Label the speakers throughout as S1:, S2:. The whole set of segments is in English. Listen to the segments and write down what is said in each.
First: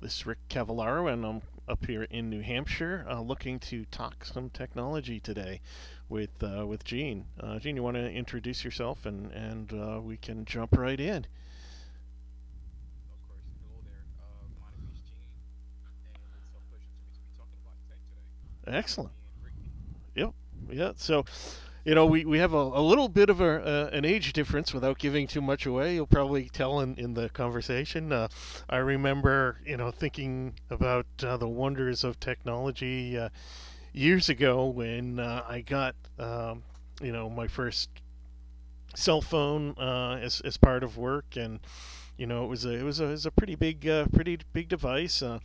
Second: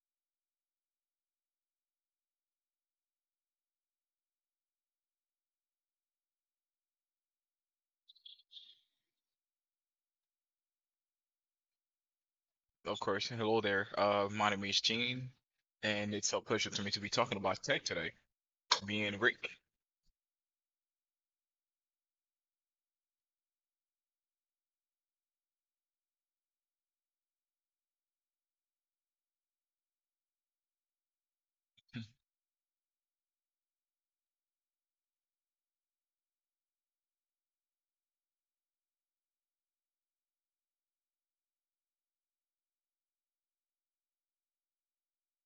S1: This is Rick Cavallaro, and I'm up here in New Hampshire looking to talk some technology today with Gene. Gene, you want to introduce yourself, and we can jump right in.
S2: Of course. Hello there. My name is Gene, and it's a pleasure to me to be talking about tech today. Me
S1: Excellent.
S2: and Rick.
S1: Yep. Yeah. So we have a little bit of an age difference without giving too much away. You'll probably tell in the conversation. I remember thinking about the wonders of technology years ago when I got, you know, my first cell phone as part of work, and you know, it was a pretty big device.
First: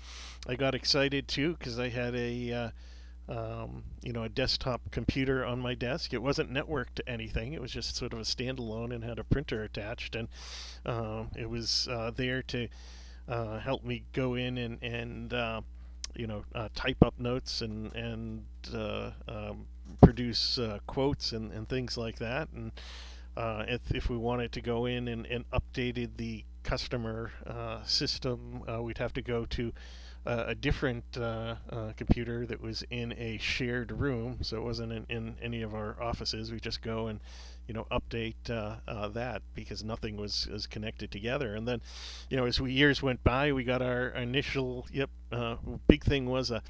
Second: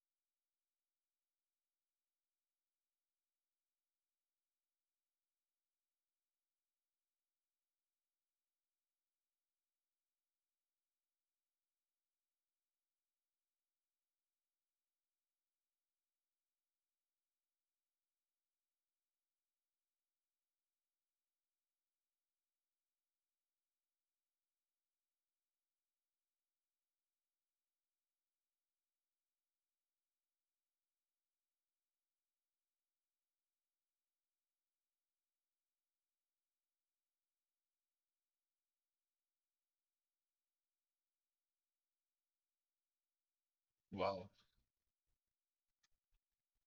S1: I got excited too because I had a you know a desktop computer on my desk. It wasn't networked to anything. It was just sort of a standalone and had a printer attached, and it was there to help me go in and type up notes and uh, um, produce quotes and things like that. And if we wanted to go in and updated the customer system, we'd have to go to a different computer that was in a shared room, so it wasn't in any of our offices. We just go and update that because nothing was connected together, and then you know, as we years went by, we got our
S2: Wow,
S1: initial. Yep, big thing was a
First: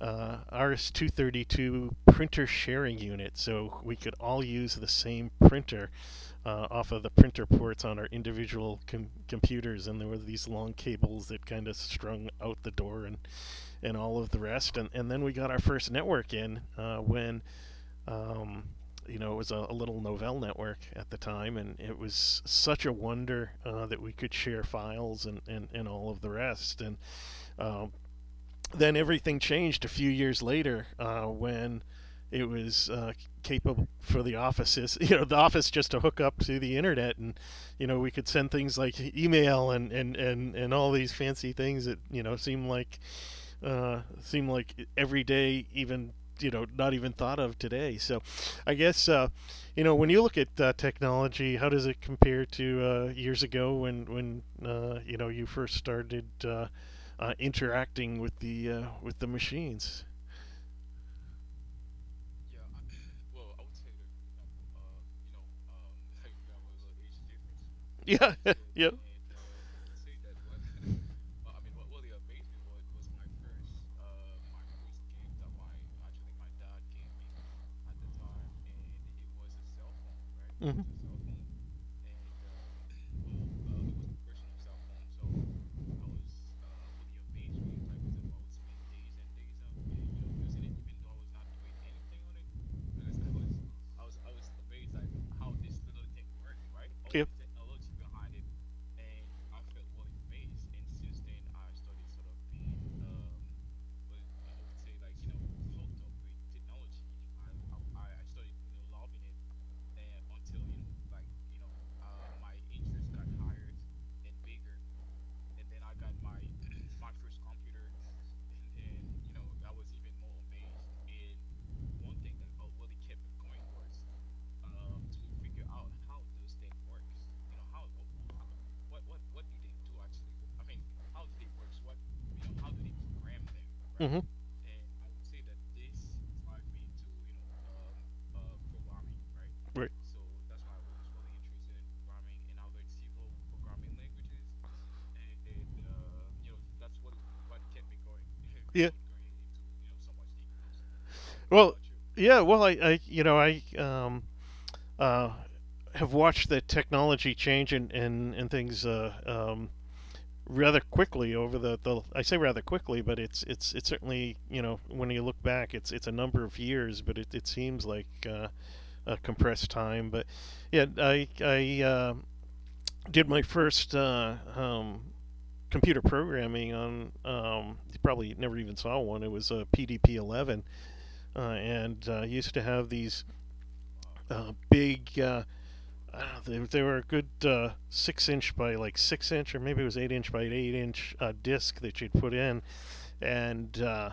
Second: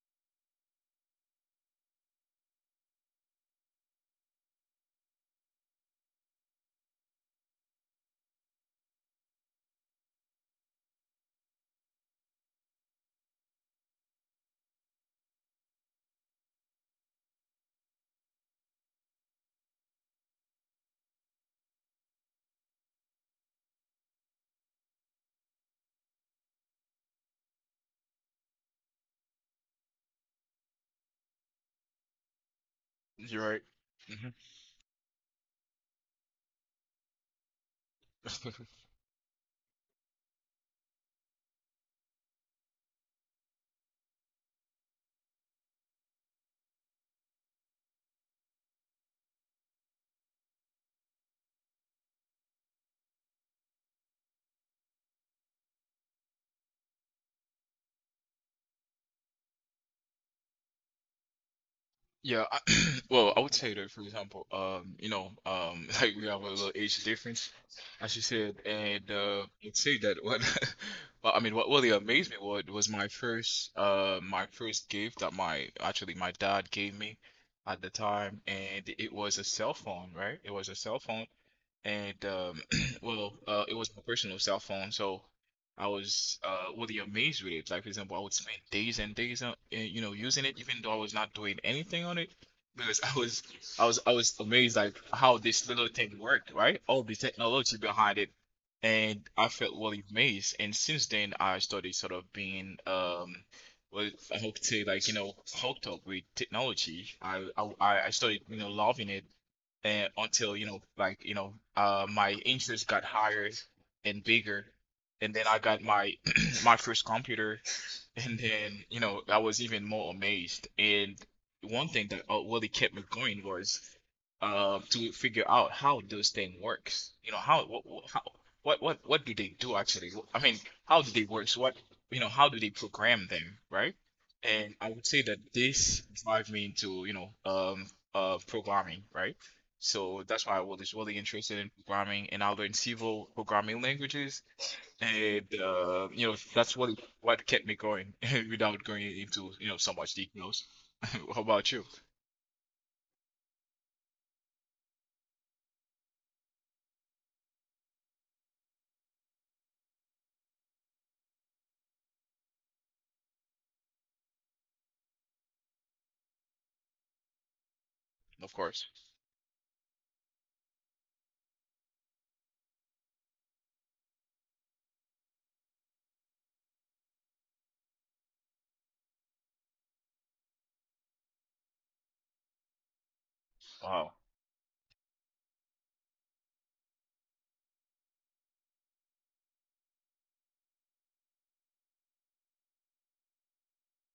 S1: RS-232 printer sharing unit, so we could all use the same printer off of the printer ports on our individual computers, and there were these long cables that kind of strung out the door and all of the rest. And then we got our first network in when um, you know, it was a little Novell network at the time, and it was such a wonder that we could share files and all of the rest. And um, then everything changed a few years later when it was
S2: you're right.
S1: capable for the
S2: Mhm.
S1: offices, you know, the office just to hook up to the internet, and you know, we could send things like email and all these fancy things that you know seem like every day, even you know, not even thought of today. So, I guess you know when you look at technology, how does it compare to years ago when you know you first started interacting with the machines?
S2: Yeah, I, well, I would say that, for example, you know, like we have a little age difference, as you
S1: Yeah,
S2: said,
S1: yeah.
S2: and I'd say that. Well, I mean, what really amazed me was my my first gift that my dad gave me at the time, and it was a cell phone, right? It was a cell phone and it was my personal cell phone, so I was really amazed with it. Like for example, I would spend days and days on, you know, using it, even though I was not doing anything on it, because I was amazed like how this little thing worked, right? All the technology behind it, and I felt really amazed. And since then, I started sort of being. Well, I hope to say like you know hooked up with technology. I started you know loving it and until you know like you know my interest got higher and bigger, and then I got my my first computer, and then, you know, I was even more amazed. And one thing that really kept me going was to figure out how those thing works. You know, how what do they do actually? I mean, how do they work? So What You know, how do they program them, right? And I would say that this drive me into, you know, programming, right? So that's why I was really interested in programming, and I learned several programming languages, and you know, that's what kept me going
S1: Yeah.
S2: without going into, you know, so much details. How
S1: Well,
S2: about you?
S1: yeah. Well, I you know, I uh, have watched the technology change and things rather quickly over the I say rather quickly, but it's certainly you know when you look back, it's a number of years, but it seems like
S2: Of course.
S1: a compressed time. But yeah, I did my first computer programming on. You probably never even saw one. It was a PDP 11, and used to have these
S2: Wow.
S1: big. I don't know, they were a good six-inch by like six inch, or maybe it was eight-inch by eight inch disc that you'd put in and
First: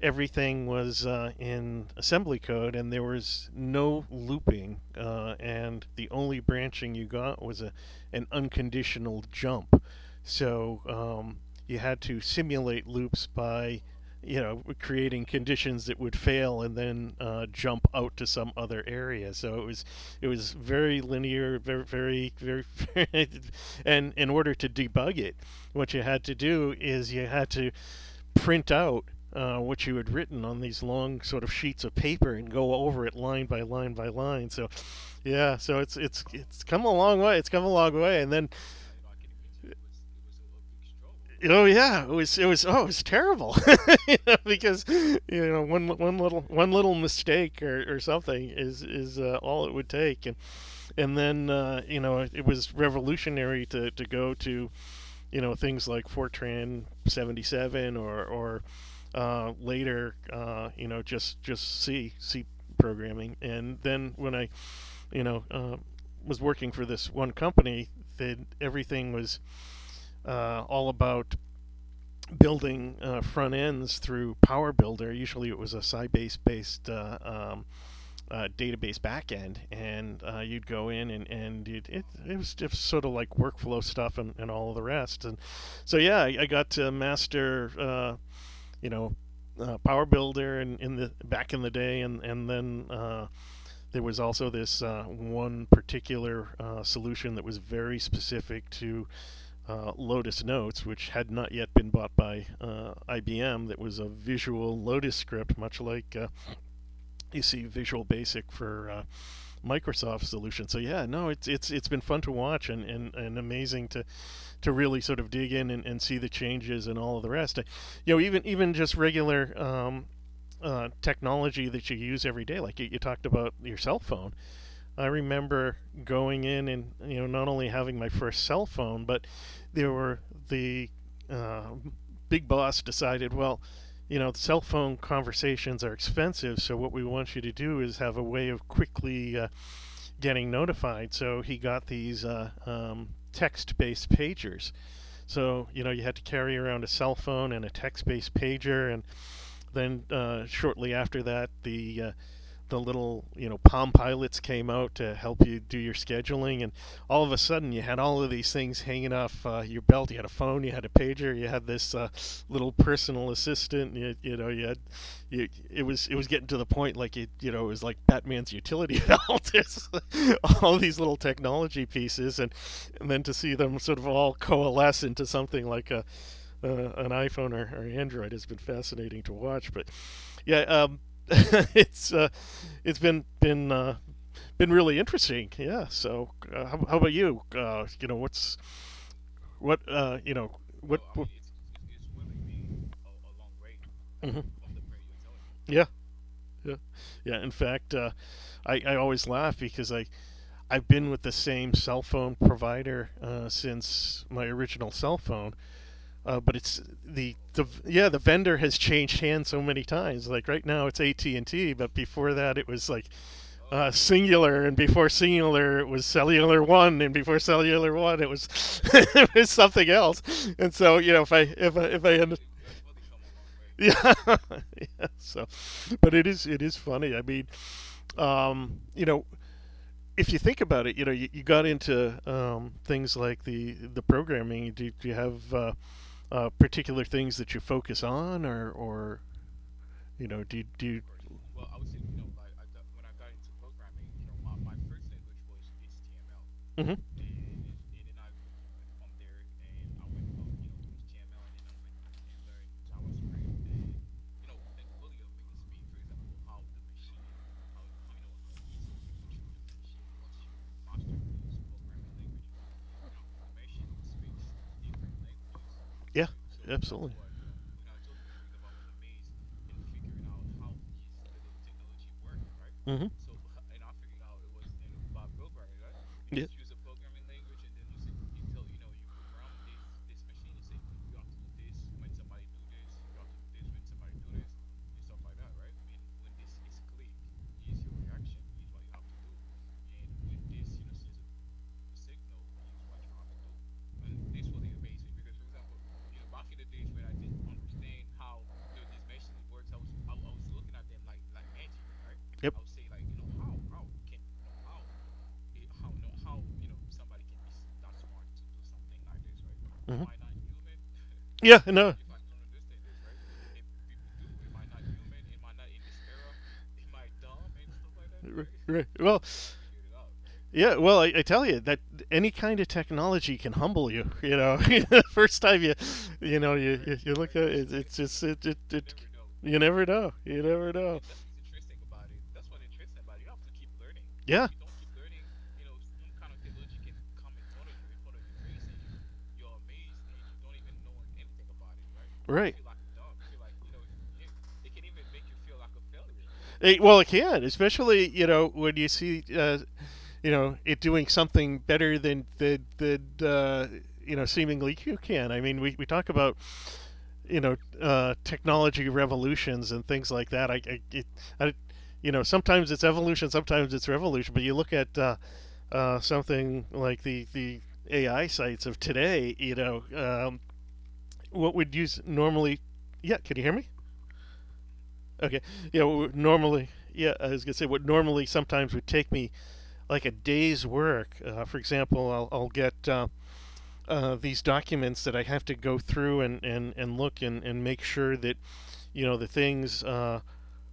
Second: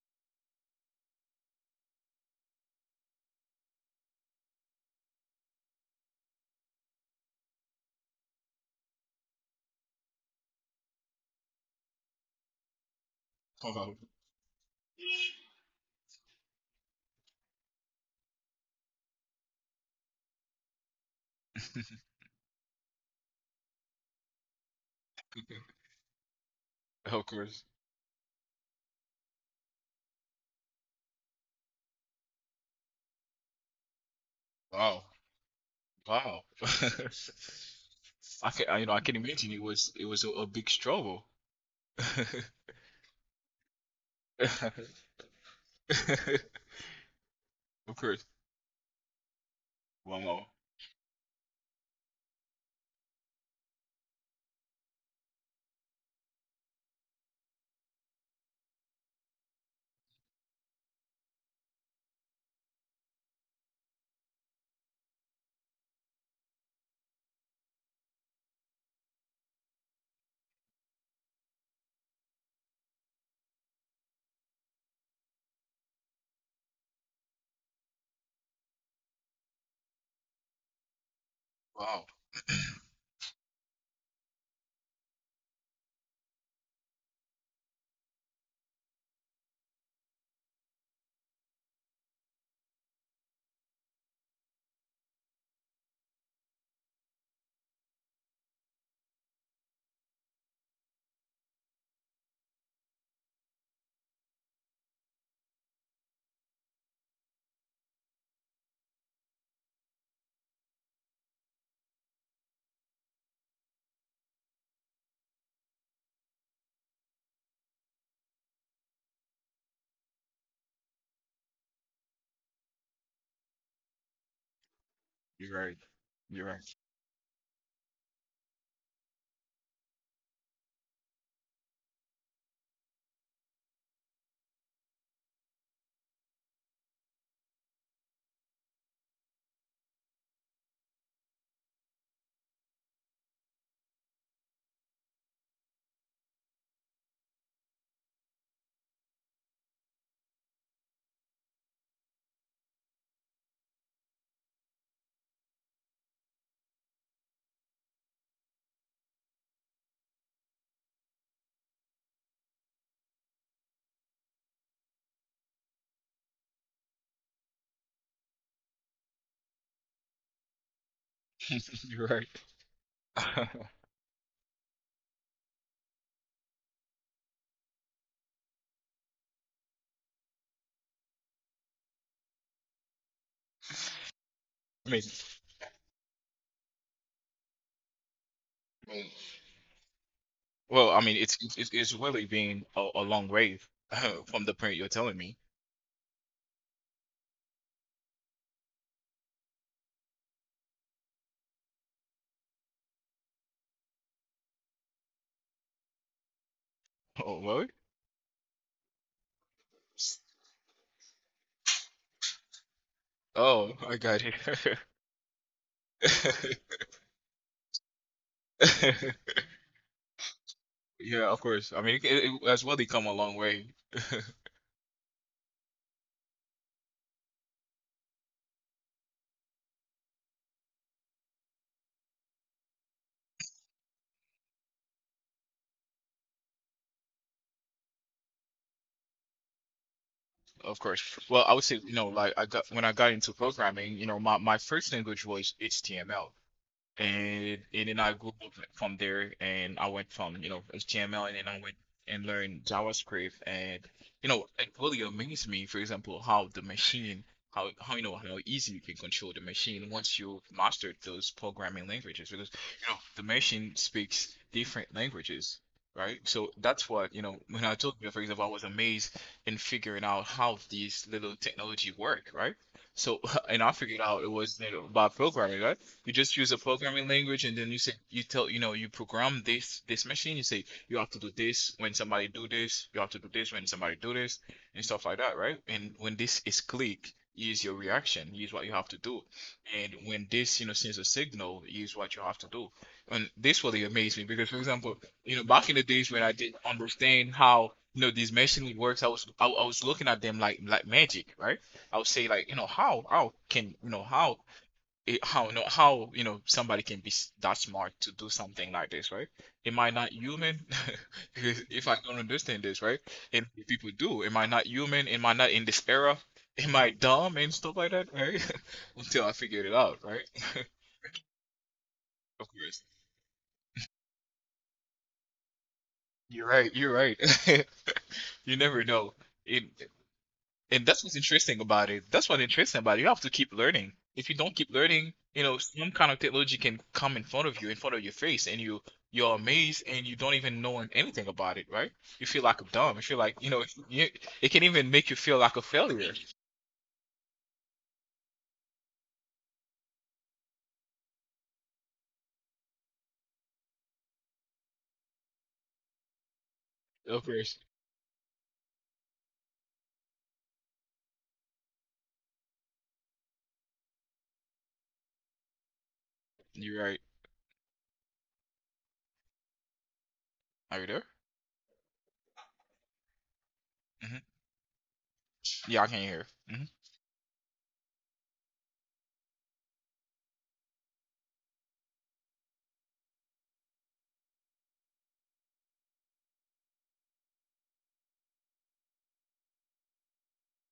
S1: everything was in assembly code, and there was no looping, and the only branching you got was a an unconditional jump. So you had to simulate loops by
S2: Wow.
S1: you know creating conditions that would fail and then jump out to some other area, so it was very linear, very very very. And in order to debug it, what you had to do is
S2: Of
S1: you had
S2: course.
S1: to print out what you had written on these long sort of sheets of paper and go over it line by line by line. So,
S2: Wow.
S1: yeah, so it's it's
S2: Wow.
S1: it's come a long way. It's come a long way, and then
S2: You know, I can imagine it was a big struggle.
S1: oh yeah, it was oh, it was terrible. You know, because you know one little mistake or,
S2: Of
S1: or
S2: course.
S1: something is all it would
S2: One
S1: take, and
S2: more.
S1: then you know it was revolutionary to go to you know things like Fortran 77 or later you know just C programming, and then when I you know was working for this one company that everything was all about building front ends through Power Builder. Usually it was a Sybase based database backend, and you'd go in and and it,
S2: Wow.
S1: it it was just sort of like workflow stuff and all of the rest. And so yeah, I got to master you know Power Builder and in the back in the day, and then there was also this one particular solution that was very specific to Lotus Notes, which had not yet been bought by IBM. That was a visual Lotus script, much like you see Visual Basic for Microsoft solution. So yeah, no, it's been fun to watch and amazing to really sort of dig in and see the changes and all of the rest. You know, even even just regular technology that you use every day, like you talked about your cell phone. I
S2: You're right.
S1: remember
S2: You're
S1: going in
S2: right.
S1: and you know not only having my first cell phone, but there were the uh, big boss decided, well, you know, cell phone conversations are expensive, so what we want you to do is have a way of quickly getting notified. So he got these text-based pagers. So you know you had to carry around a cell phone and a text-based pager, and then shortly after that, the little you know Palm Pilots came out to help you do your scheduling, and all of a sudden you had all of these things hanging off your belt. You had a phone, you had a pager, you had this little personal assistant. It was getting to the point like it you know it was like Batman's utility belt. All these little technology
S2: You're right.
S1: pieces, and then to see them sort of all coalesce into something like a uh, on iPhone, or Android has been fascinating to watch. But yeah, it's uh, it's been been
S2: I mean,
S1: really interesting. Yeah. So how about you? You know what's what you know
S2: Well, I
S1: what.
S2: mean, it's it's really been a long way
S1: Mhm.
S2: from the point you're telling me.
S1: Yeah. Yeah. Yeah. In fact, I always laugh because I've been with the same cell phone provider since my original cell phone, but it's
S2: Oh,
S1: the
S2: what?
S1: yeah, the vendor has changed hands so many times. Like right now it's AT&T, but before that it was like
S2: Oh, I got
S1: Singular, and
S2: it.
S1: before Singular it was Cellular One, and before Cellular One it was it was something else. And so you know
S2: Yeah,
S1: if
S2: of
S1: I
S2: course.
S1: if
S2: I
S1: I
S2: mean, it,
S1: if I end,
S2: it has really come a long way,
S1: yeah, yeah, so but it is funny, I mean, you know, if you think about it, you know, you got into things like the programming. Do you have particular things that you focus on, or you know, do
S2: of
S1: do you,
S2: course. Well, I would say, you know, like I got when I got into programming, you know, my first language was HTML.
S1: Mhm.
S2: And then I grew up from there, and I went from you know HTML, and then I went and learned JavaScript, and you know
S1: You
S2: it really amazed me, for example, how the machine, how you know how easy you can control the machine once you've mastered those programming languages, because you know the machine speaks different languages. Right, so that's what you know. When I told you, for example, I was amazed in figuring out how these little technology work, right?
S1: Mm-hmm.
S2: So, and I figured out it was, you know, by programming, right? You just use a programming language, and then you say you tell you know you program this machine. You say you have to do this when somebody do this. You have to do this when somebody do this and stuff like that, right? And when this is clicked, use your reaction, use what you have to do. And when this you know sends a signal, use what you have to do. And this really amazed me because, for example, you know back in the days when I didn't understand how you know these machinery works, I was looking at them like magic, right? I would say like
S1: Yep.
S2: you know how can you know how it, how no how you know somebody can be that smart to do something like this, right? Am I
S1: Hmm.
S2: not human?
S1: Yeah,
S2: Because if
S1: no.
S2: I don't understand this, right? And if people do, am I not human? Am I not in this era? Am I dumb and stuff like that, right?
S1: Well,
S2: Until I figured it out, right?
S1: yeah. Well, I tell you that any
S2: Of
S1: kind of
S2: course.
S1: technology can humble you. You know, the first time you
S2: You're
S1: know,
S2: right.
S1: you, you,
S2: You're
S1: you
S2: right.
S1: look at it, it's just it, it,
S2: You never
S1: it
S2: know.
S1: you
S2: It.
S1: never know. You never
S2: And
S1: know.
S2: that's what's interesting about it. That's what's interesting about it. You have to keep learning. If you
S1: Yeah.
S2: don't keep learning, you know, some kind of technology can come in front of you, in front of your face, and you're amazed and you don't even know anything about it, right? You feel
S1: Right.
S2: like a dumb. You feel like, you know, it can even make you feel like a failure.
S1: Well, it can, especially you know when you see you know it doing something better than the you know seemingly you can. I mean, we talk about
S2: Of
S1: you know
S2: course.
S1: technology revolutions and things like that. I, it, I you know sometimes it's evolution, sometimes it's revolution. But you look at something
S2: You're right.
S1: like the AI sites of today, you know,
S2: Are you there?
S1: what we would use normally? Yeah, can you hear me?
S2: Hmm.
S1: Okay. Yeah,
S2: Yeah, I can
S1: what
S2: hear. Hmm.
S1: normally. Yeah, I was gonna say what normally sometimes would take me like a day's work. For example, I'll get these documents that I have to go through and look and make sure that, you know, the things uh,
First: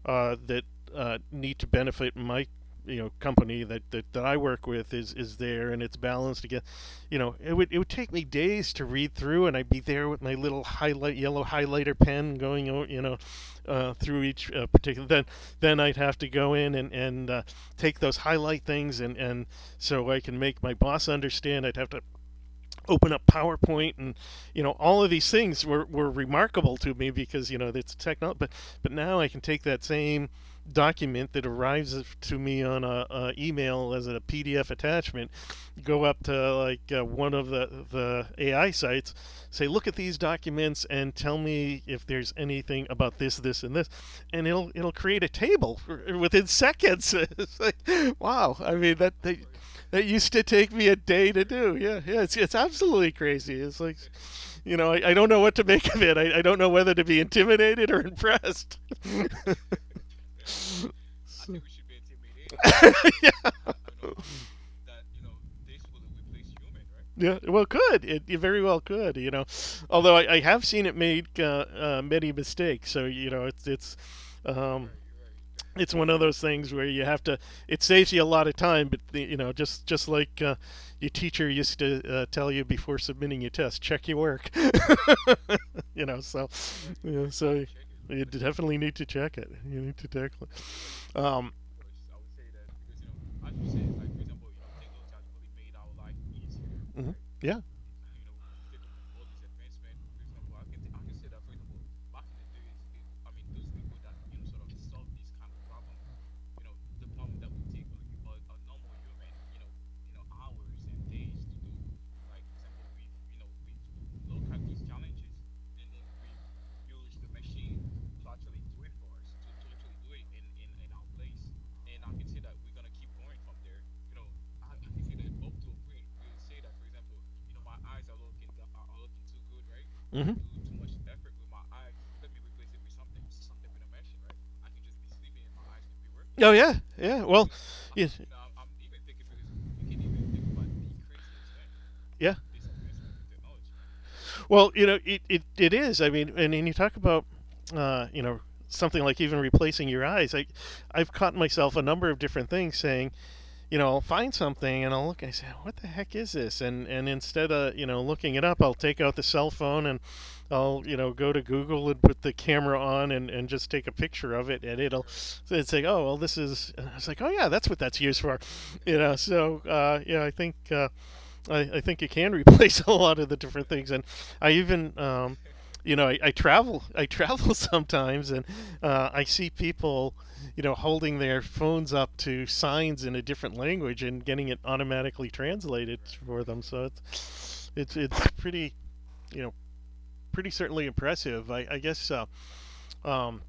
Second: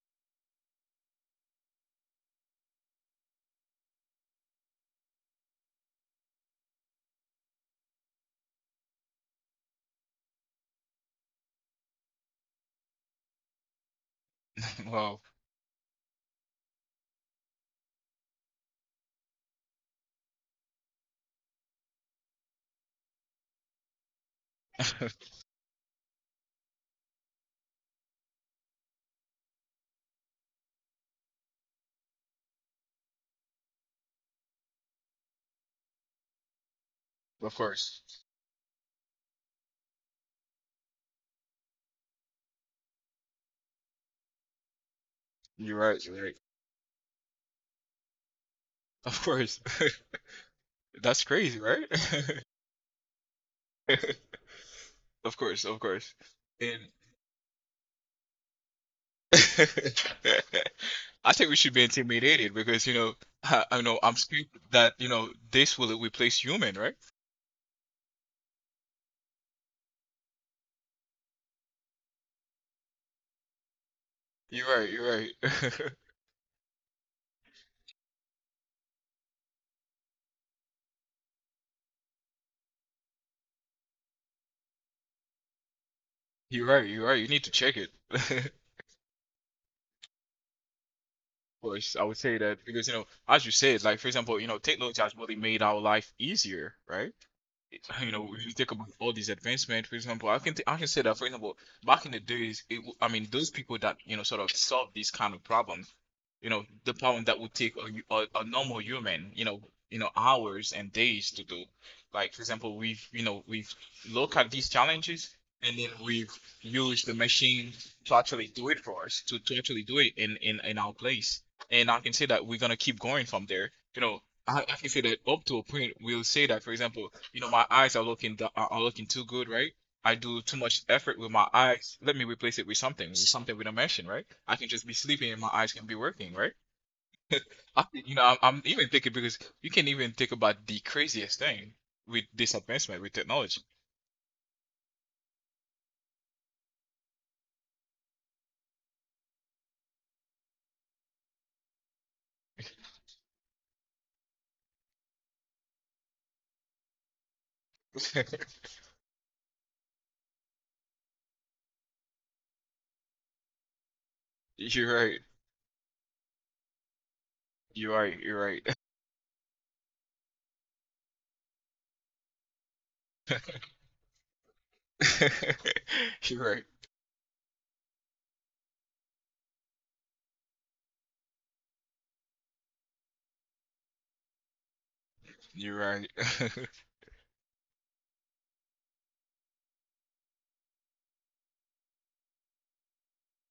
S1: uh, that need to benefit my, you know, company that, that I work with is there and it's balanced again. You know, it would take me days to read through, and I'd be there with my little highlight, yellow highlighter pen going, through each particular.
S2: Well,
S1: Then I'd have to go in and, and take those highlight things, and so I can make my boss understand. I'd have to open up PowerPoint, and you know all of these things were remarkable to me because you know it's technology. But now I can take that same document that arrives to me on a email as a PDF attachment, go up to like one of
S2: of
S1: the
S2: course.
S1: the AI sites, say look at these documents and tell me if there's anything about this, and this, and it'll create a
S2: You're
S1: table
S2: right.
S1: for,
S2: You're right.
S1: within seconds. It's like wow, I mean that
S2: Of
S1: they,
S2: course.
S1: that used to take me a
S2: That's
S1: day to
S2: crazy,
S1: do.
S2: right?
S1: Yeah, yeah, it's it's absolutely crazy. It's like, you know, I don't
S2: Of
S1: know what
S2: course,
S1: to
S2: of
S1: make of
S2: course.
S1: it. I don't know
S2: And.
S1: whether to be intimidated or impressed.
S2: I think we should be intimidated because you know
S1: Yeah.
S2: I know I'm scared that you know this will replace human, right?
S1: Yeah, well, could it, it very well could, you know, although I have seen it make many mistakes. So you know,
S2: You're right.
S1: um,
S2: You're right.
S1: it's one of those things where you have to. It saves you a lot of time, but the, you know, just just like your teacher used to tell you before submitting your test, check your work. You know, so
S2: You're right. You're right. You
S1: yeah,
S2: need to
S1: so
S2: check it.
S1: you definitely need to check it. You need to tackle it.
S2: Of course, I would say that because you know, as you said, like for example, you know, technology has really made our life easier, right?
S1: Mhm. Yeah.
S2: it's- you know, if you think about all these advancements, for example, I can say that for example, back in the days, I mean, those people that you know sort of solve these kind of problems, you know, the problem that would take a normal human, you know, hours and days to do. Like for example, we've you know we've looked at these challenges, and then we've used the machine to actually do it for us, to actually do it in our place. And I can say that we're gonna keep going from there. You know, I can say that up to a point we'll say that for example you know my eyes are are looking too good, right? I
S1: Mm-hmm.
S2: do too much effort with my eyes, let me replace it with something, with something we don't mention, right? I can just be sleeping and my eyes can be working, right?
S1: Oh yeah, yeah. Well, yeah. No,
S2: You
S1: if
S2: know
S1: it
S2: I'm even thinking because you can even think about the craziest
S1: thing.
S2: thing with
S1: Yeah.
S2: this advancement with technology.
S1: Well, you know, it is. I mean, and you talk about, you know, something like even replacing your eyes. I, I've caught myself a number of different things saying, you know, I'll find something and I'll look and I say, what the heck is this? And instead of, you know, looking it up, I'll take out the cell phone, and I'll, you know, go to Google and put the camera on, and just take a picture of it, and
S2: You're
S1: it'll,
S2: right,
S1: it's like, oh well this is, and I was like, oh yeah, that's what
S2: you're
S1: that's
S2: right,
S1: used for.
S2: you're right.
S1: You know, so yeah, I think I think it can replace a lot of the different things, and I even you know I
S2: You're right,
S1: travel I travel sometimes, and I see people you know holding their phones up to signs in a different language and getting it automatically
S2: you're
S1: translated
S2: right.
S1: for them. So it's pretty, you know, pretty certainly impressive. I guess um,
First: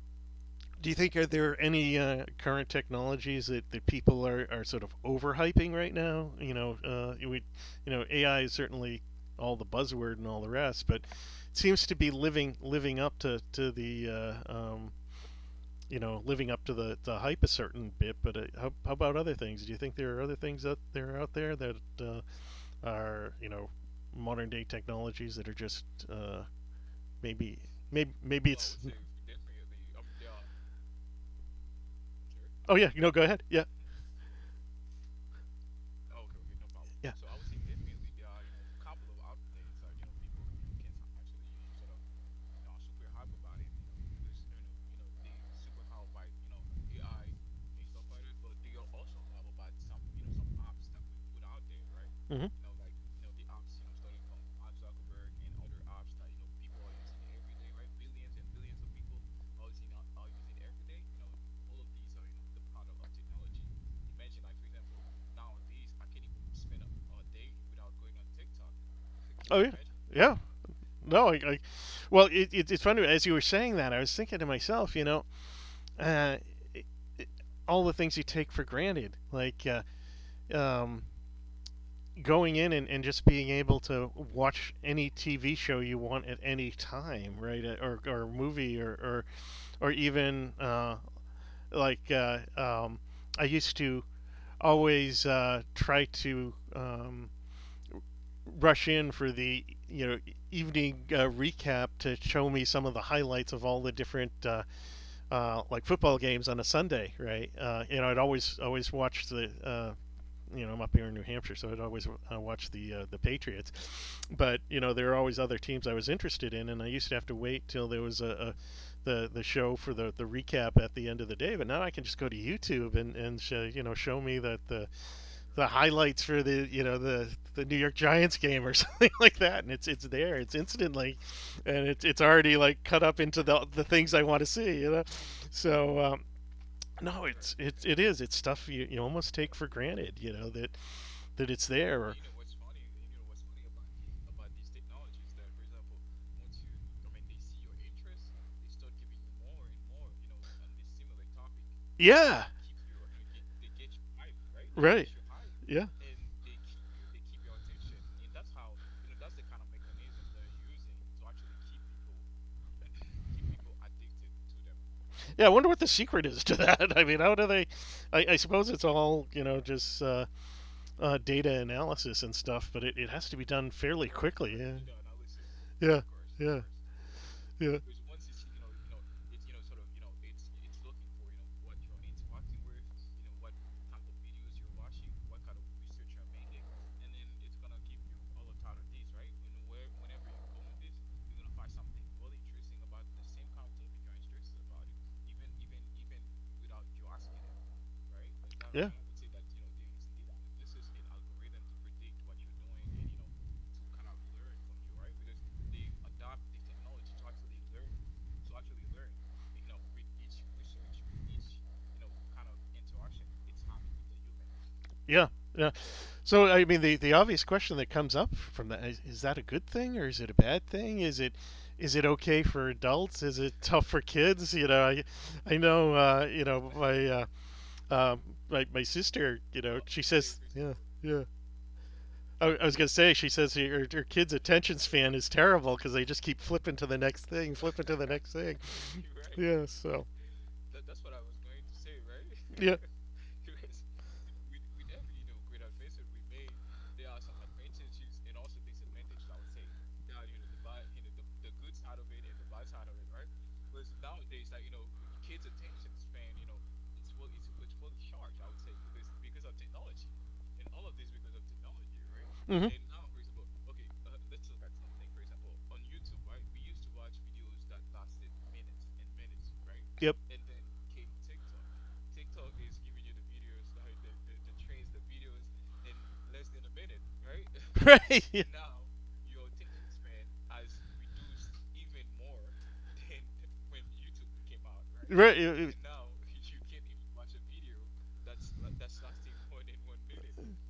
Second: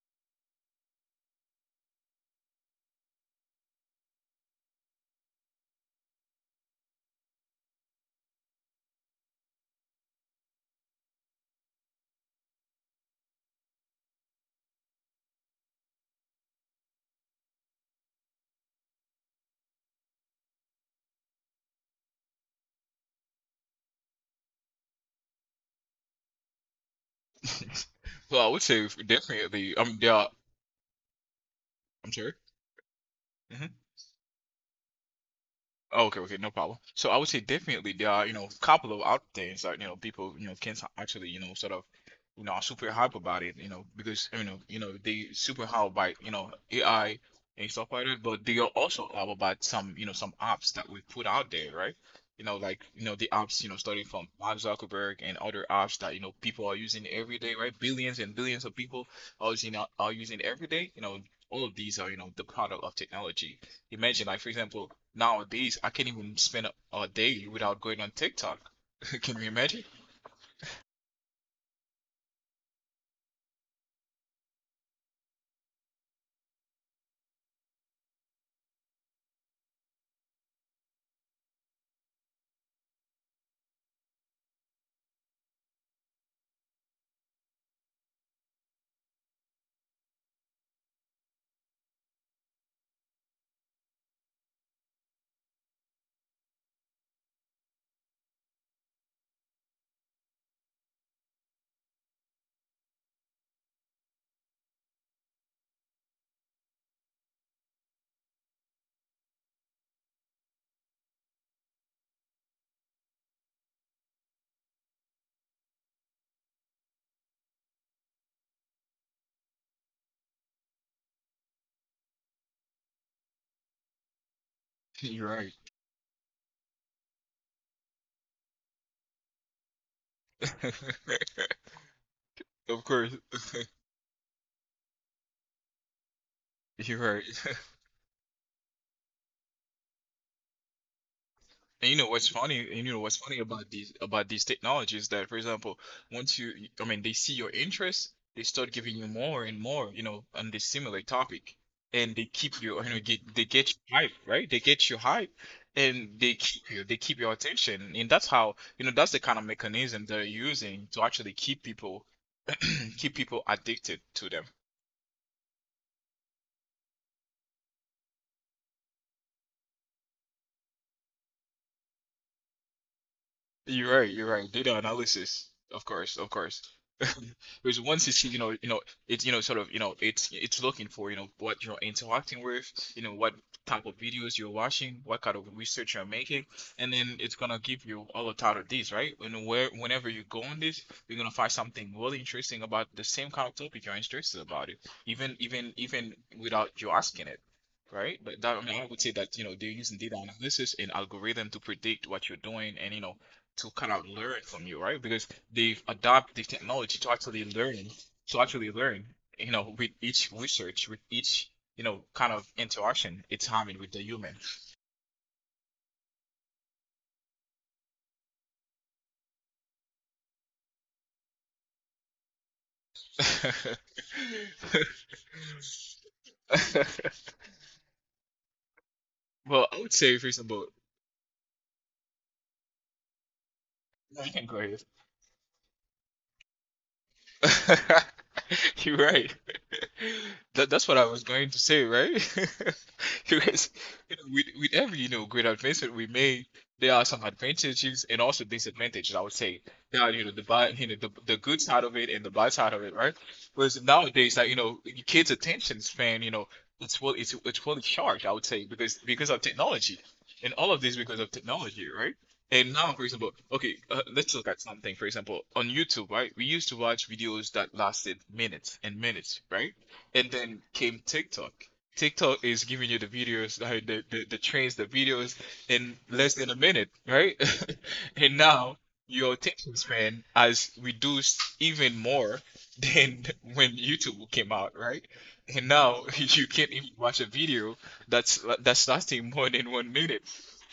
S1: do you think are there any current technologies that, that people are sort of overhyping right now? You know, we, you know, AI is certainly all the buzzword and all the rest, but it seems to be living up to the you know living up to the hype a certain bit. But how about other things? Do you think there are other things out there that are you know modern day technologies that are just uh, maybe maybe
S2: So I
S1: maybe
S2: would
S1: it's
S2: say definitely, I mean there are I'm sure.
S1: oh yeah you know go ahead yeah.
S2: Oh, okay, okay, no problem.
S1: Yeah.
S2: So I would say definitely there are, you know, a couple of out things that, you know, people, you know, can actually, you know, sort of,
S1: Of.
S2: you know, are super hype about it, you know, because, you know, they super hype by, you know, AI and stuff like that, but they are also hype about some, you know, some apps that we put out there, right? You
S1: Mhm.
S2: know, like, you know, the apps, you know, starting from Mark Zuckerberg and other apps that, you know, people are using every day, right? Billions and billions of people are using every day. You know, all of these are, you know, the product of technology. Imagine, like for example, nowadays I can't even spend a day without going on TikTok. Can you
S1: Oh, yeah. Image.
S2: imagine?
S1: Yeah. No, I well, it's funny as you were saying that, I was thinking to myself, you know, uh, it, it, all the things you take for granted, like um, going in and just being able to watch any TV show you want at any time, right? Uh, or movie, or even like uh, um, I used to always try to rush in for the you know evening recap to show me some of the highlights of all the different like football games on a Sunday, right? You know, I'd always watch the you know I'm up here in New Hampshire, so I'd always watch the Patriots. But you know there are always other teams I was interested in, and I used to have to wait till there was a the show for the recap at the end of the day. But now I can just go to YouTube and sh- you know show me that
S2: You're right.
S1: the highlights for the you know the New York Giants game or something like that, and it's there, it's instantly, and it's already like
S2: Of
S1: cut up
S2: course,
S1: into the things I want to see, you know. So
S2: you're
S1: no,
S2: right.
S1: it's it it is, it's stuff you, you almost take for granted, you know that that it's there.
S2: And you
S1: Or...
S2: know what's funny, and you know what's funny about these technologies that, for example, once you, I mean, they see your interest, they start giving you more and more, you know, on this similar topic, and they
S1: Yeah.
S2: keep you, you know, get they get you hype, right? They get you
S1: Right.
S2: hype,
S1: Yeah,
S2: and they keep you, they keep your attention, and that's how, you know, that's the kind of mechanism they're using to actually keep people, keep people addicted to them.
S1: yeah. I wonder what the secret is to that. I mean, how do they? I suppose it's all you know, just data analysis and stuff, but it has to be done
S2: You're
S1: fairly
S2: right, you're right.
S1: quickly. Yeah,
S2: Data analysis, of
S1: yeah,
S2: course, of
S1: yeah,
S2: course.
S1: yeah. Right?
S2: Because once you see, you know, it's you know, sort of, you know, it's looking for, you know, what you're interacting with, you know, what type of videos you're watching, what kind of research you're making, and then it's gonna give you all the out of this, right? And where whenever you go on this, you're gonna find something really interesting about the same kind of topic you're interested about it, even without you asking it. Right, but that I mean, I
S1: Yeah.
S2: would say that you know they're using data analysis and algorithm to predict what you're doing, and you know to kind of learn from you, right? Because they've adopted the technology to actually learn, you know, with each research, with each, you know, kind of interaction it's having with the human.
S1: Yeah, yeah. So I mean, the obvious question that comes up from that is that a good thing or is it a bad thing? Is it okay for adults? Is it tough for kids? You know, I know you know my uh, my my sister. You
S2: Well, I
S1: know,
S2: would
S1: she
S2: say, first
S1: says
S2: of all,
S1: yeah yeah. I was gonna say she says her, her
S2: no, you
S1: kid's
S2: can go
S1: attention
S2: ahead.
S1: span is terrible because they just keep flipping to the next thing, flipping to the next thing.
S2: You're right.
S1: Yeah. So
S2: That's what I was going to say, right?
S1: yeah.
S2: Because, you know, with every, you know, great advancement we made, there are some advantages and also disadvantages, I would say. There are, you know, the bad, you know, the good side of it and the bad side of it, right? Whereas nowadays, like, you know, kids' attention span, you know, it's well, it's well charged, I would say, because of technology. And all of this because of technology, right?
S1: Hmm.
S2: And now, for example, okay, let's look at something. For example, on YouTube, right? We used to watch videos that lasted minutes and minutes, right?
S1: Yep.
S2: And then came TikTok. TikTok is giving you the videos, the videos in less than a minute, right?
S1: Right.
S2: And
S1: Yeah,
S2: now your attention span has reduced even more than when YouTube came out, right?
S1: right? Right. Yeah,
S2: And
S1: and
S2: now you can't even watch a video that's lasting more than 1 minute.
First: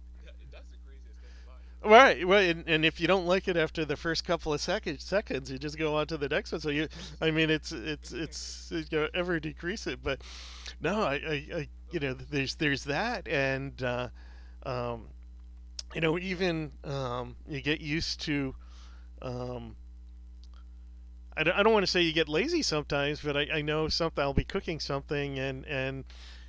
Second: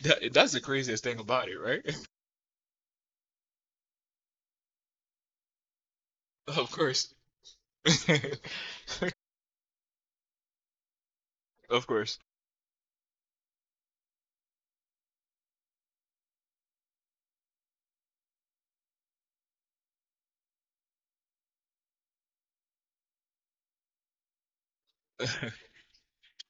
S2: That's the craziest thing about it, right?
S1: right, right, and if you don't like it after the first couple of seconds, you just go on to the next one. So
S2: Of
S1: you,
S2: course.
S1: I mean, it's it's it's you know, ever decrease it, but no, I
S2: Of
S1: you know,
S2: course.
S1: there's that, and um, you know, even you get used to um, I don't want to say you get lazy sometimes, but I know something. I'll be cooking something, and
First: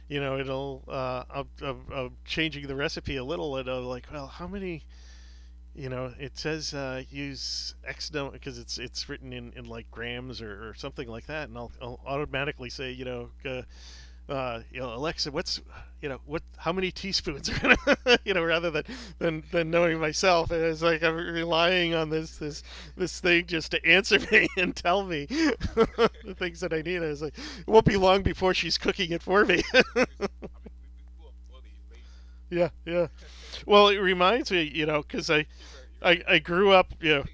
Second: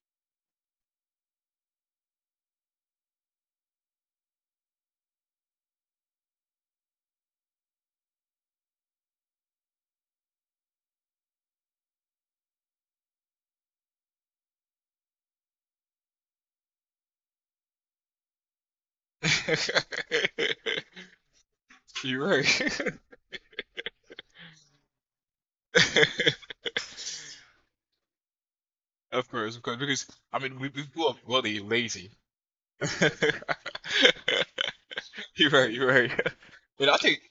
S1: you know it'll I'm changing the recipe a little, and I'm like, well, how many? You know, it says use X number, because it's written in like grams or something like that, and I'll automatically say, you know, Alexa, what's, you know, what, how many teaspoons are gonna, you know, rather than, than, knowing myself, and it's like I'm relying on
S2: You're
S1: this, this,
S2: right.
S1: this thing just to answer me and tell me the things that I need. And it's like, it won't be long before she's cooking it for me.
S2: Of course, because I mean we grew up really lazy.
S1: Yeah, yeah. Well, it reminds me, you know, because I,
S2: You're right, you're right.
S1: I, I grew up,
S2: But I
S1: you
S2: think
S1: know,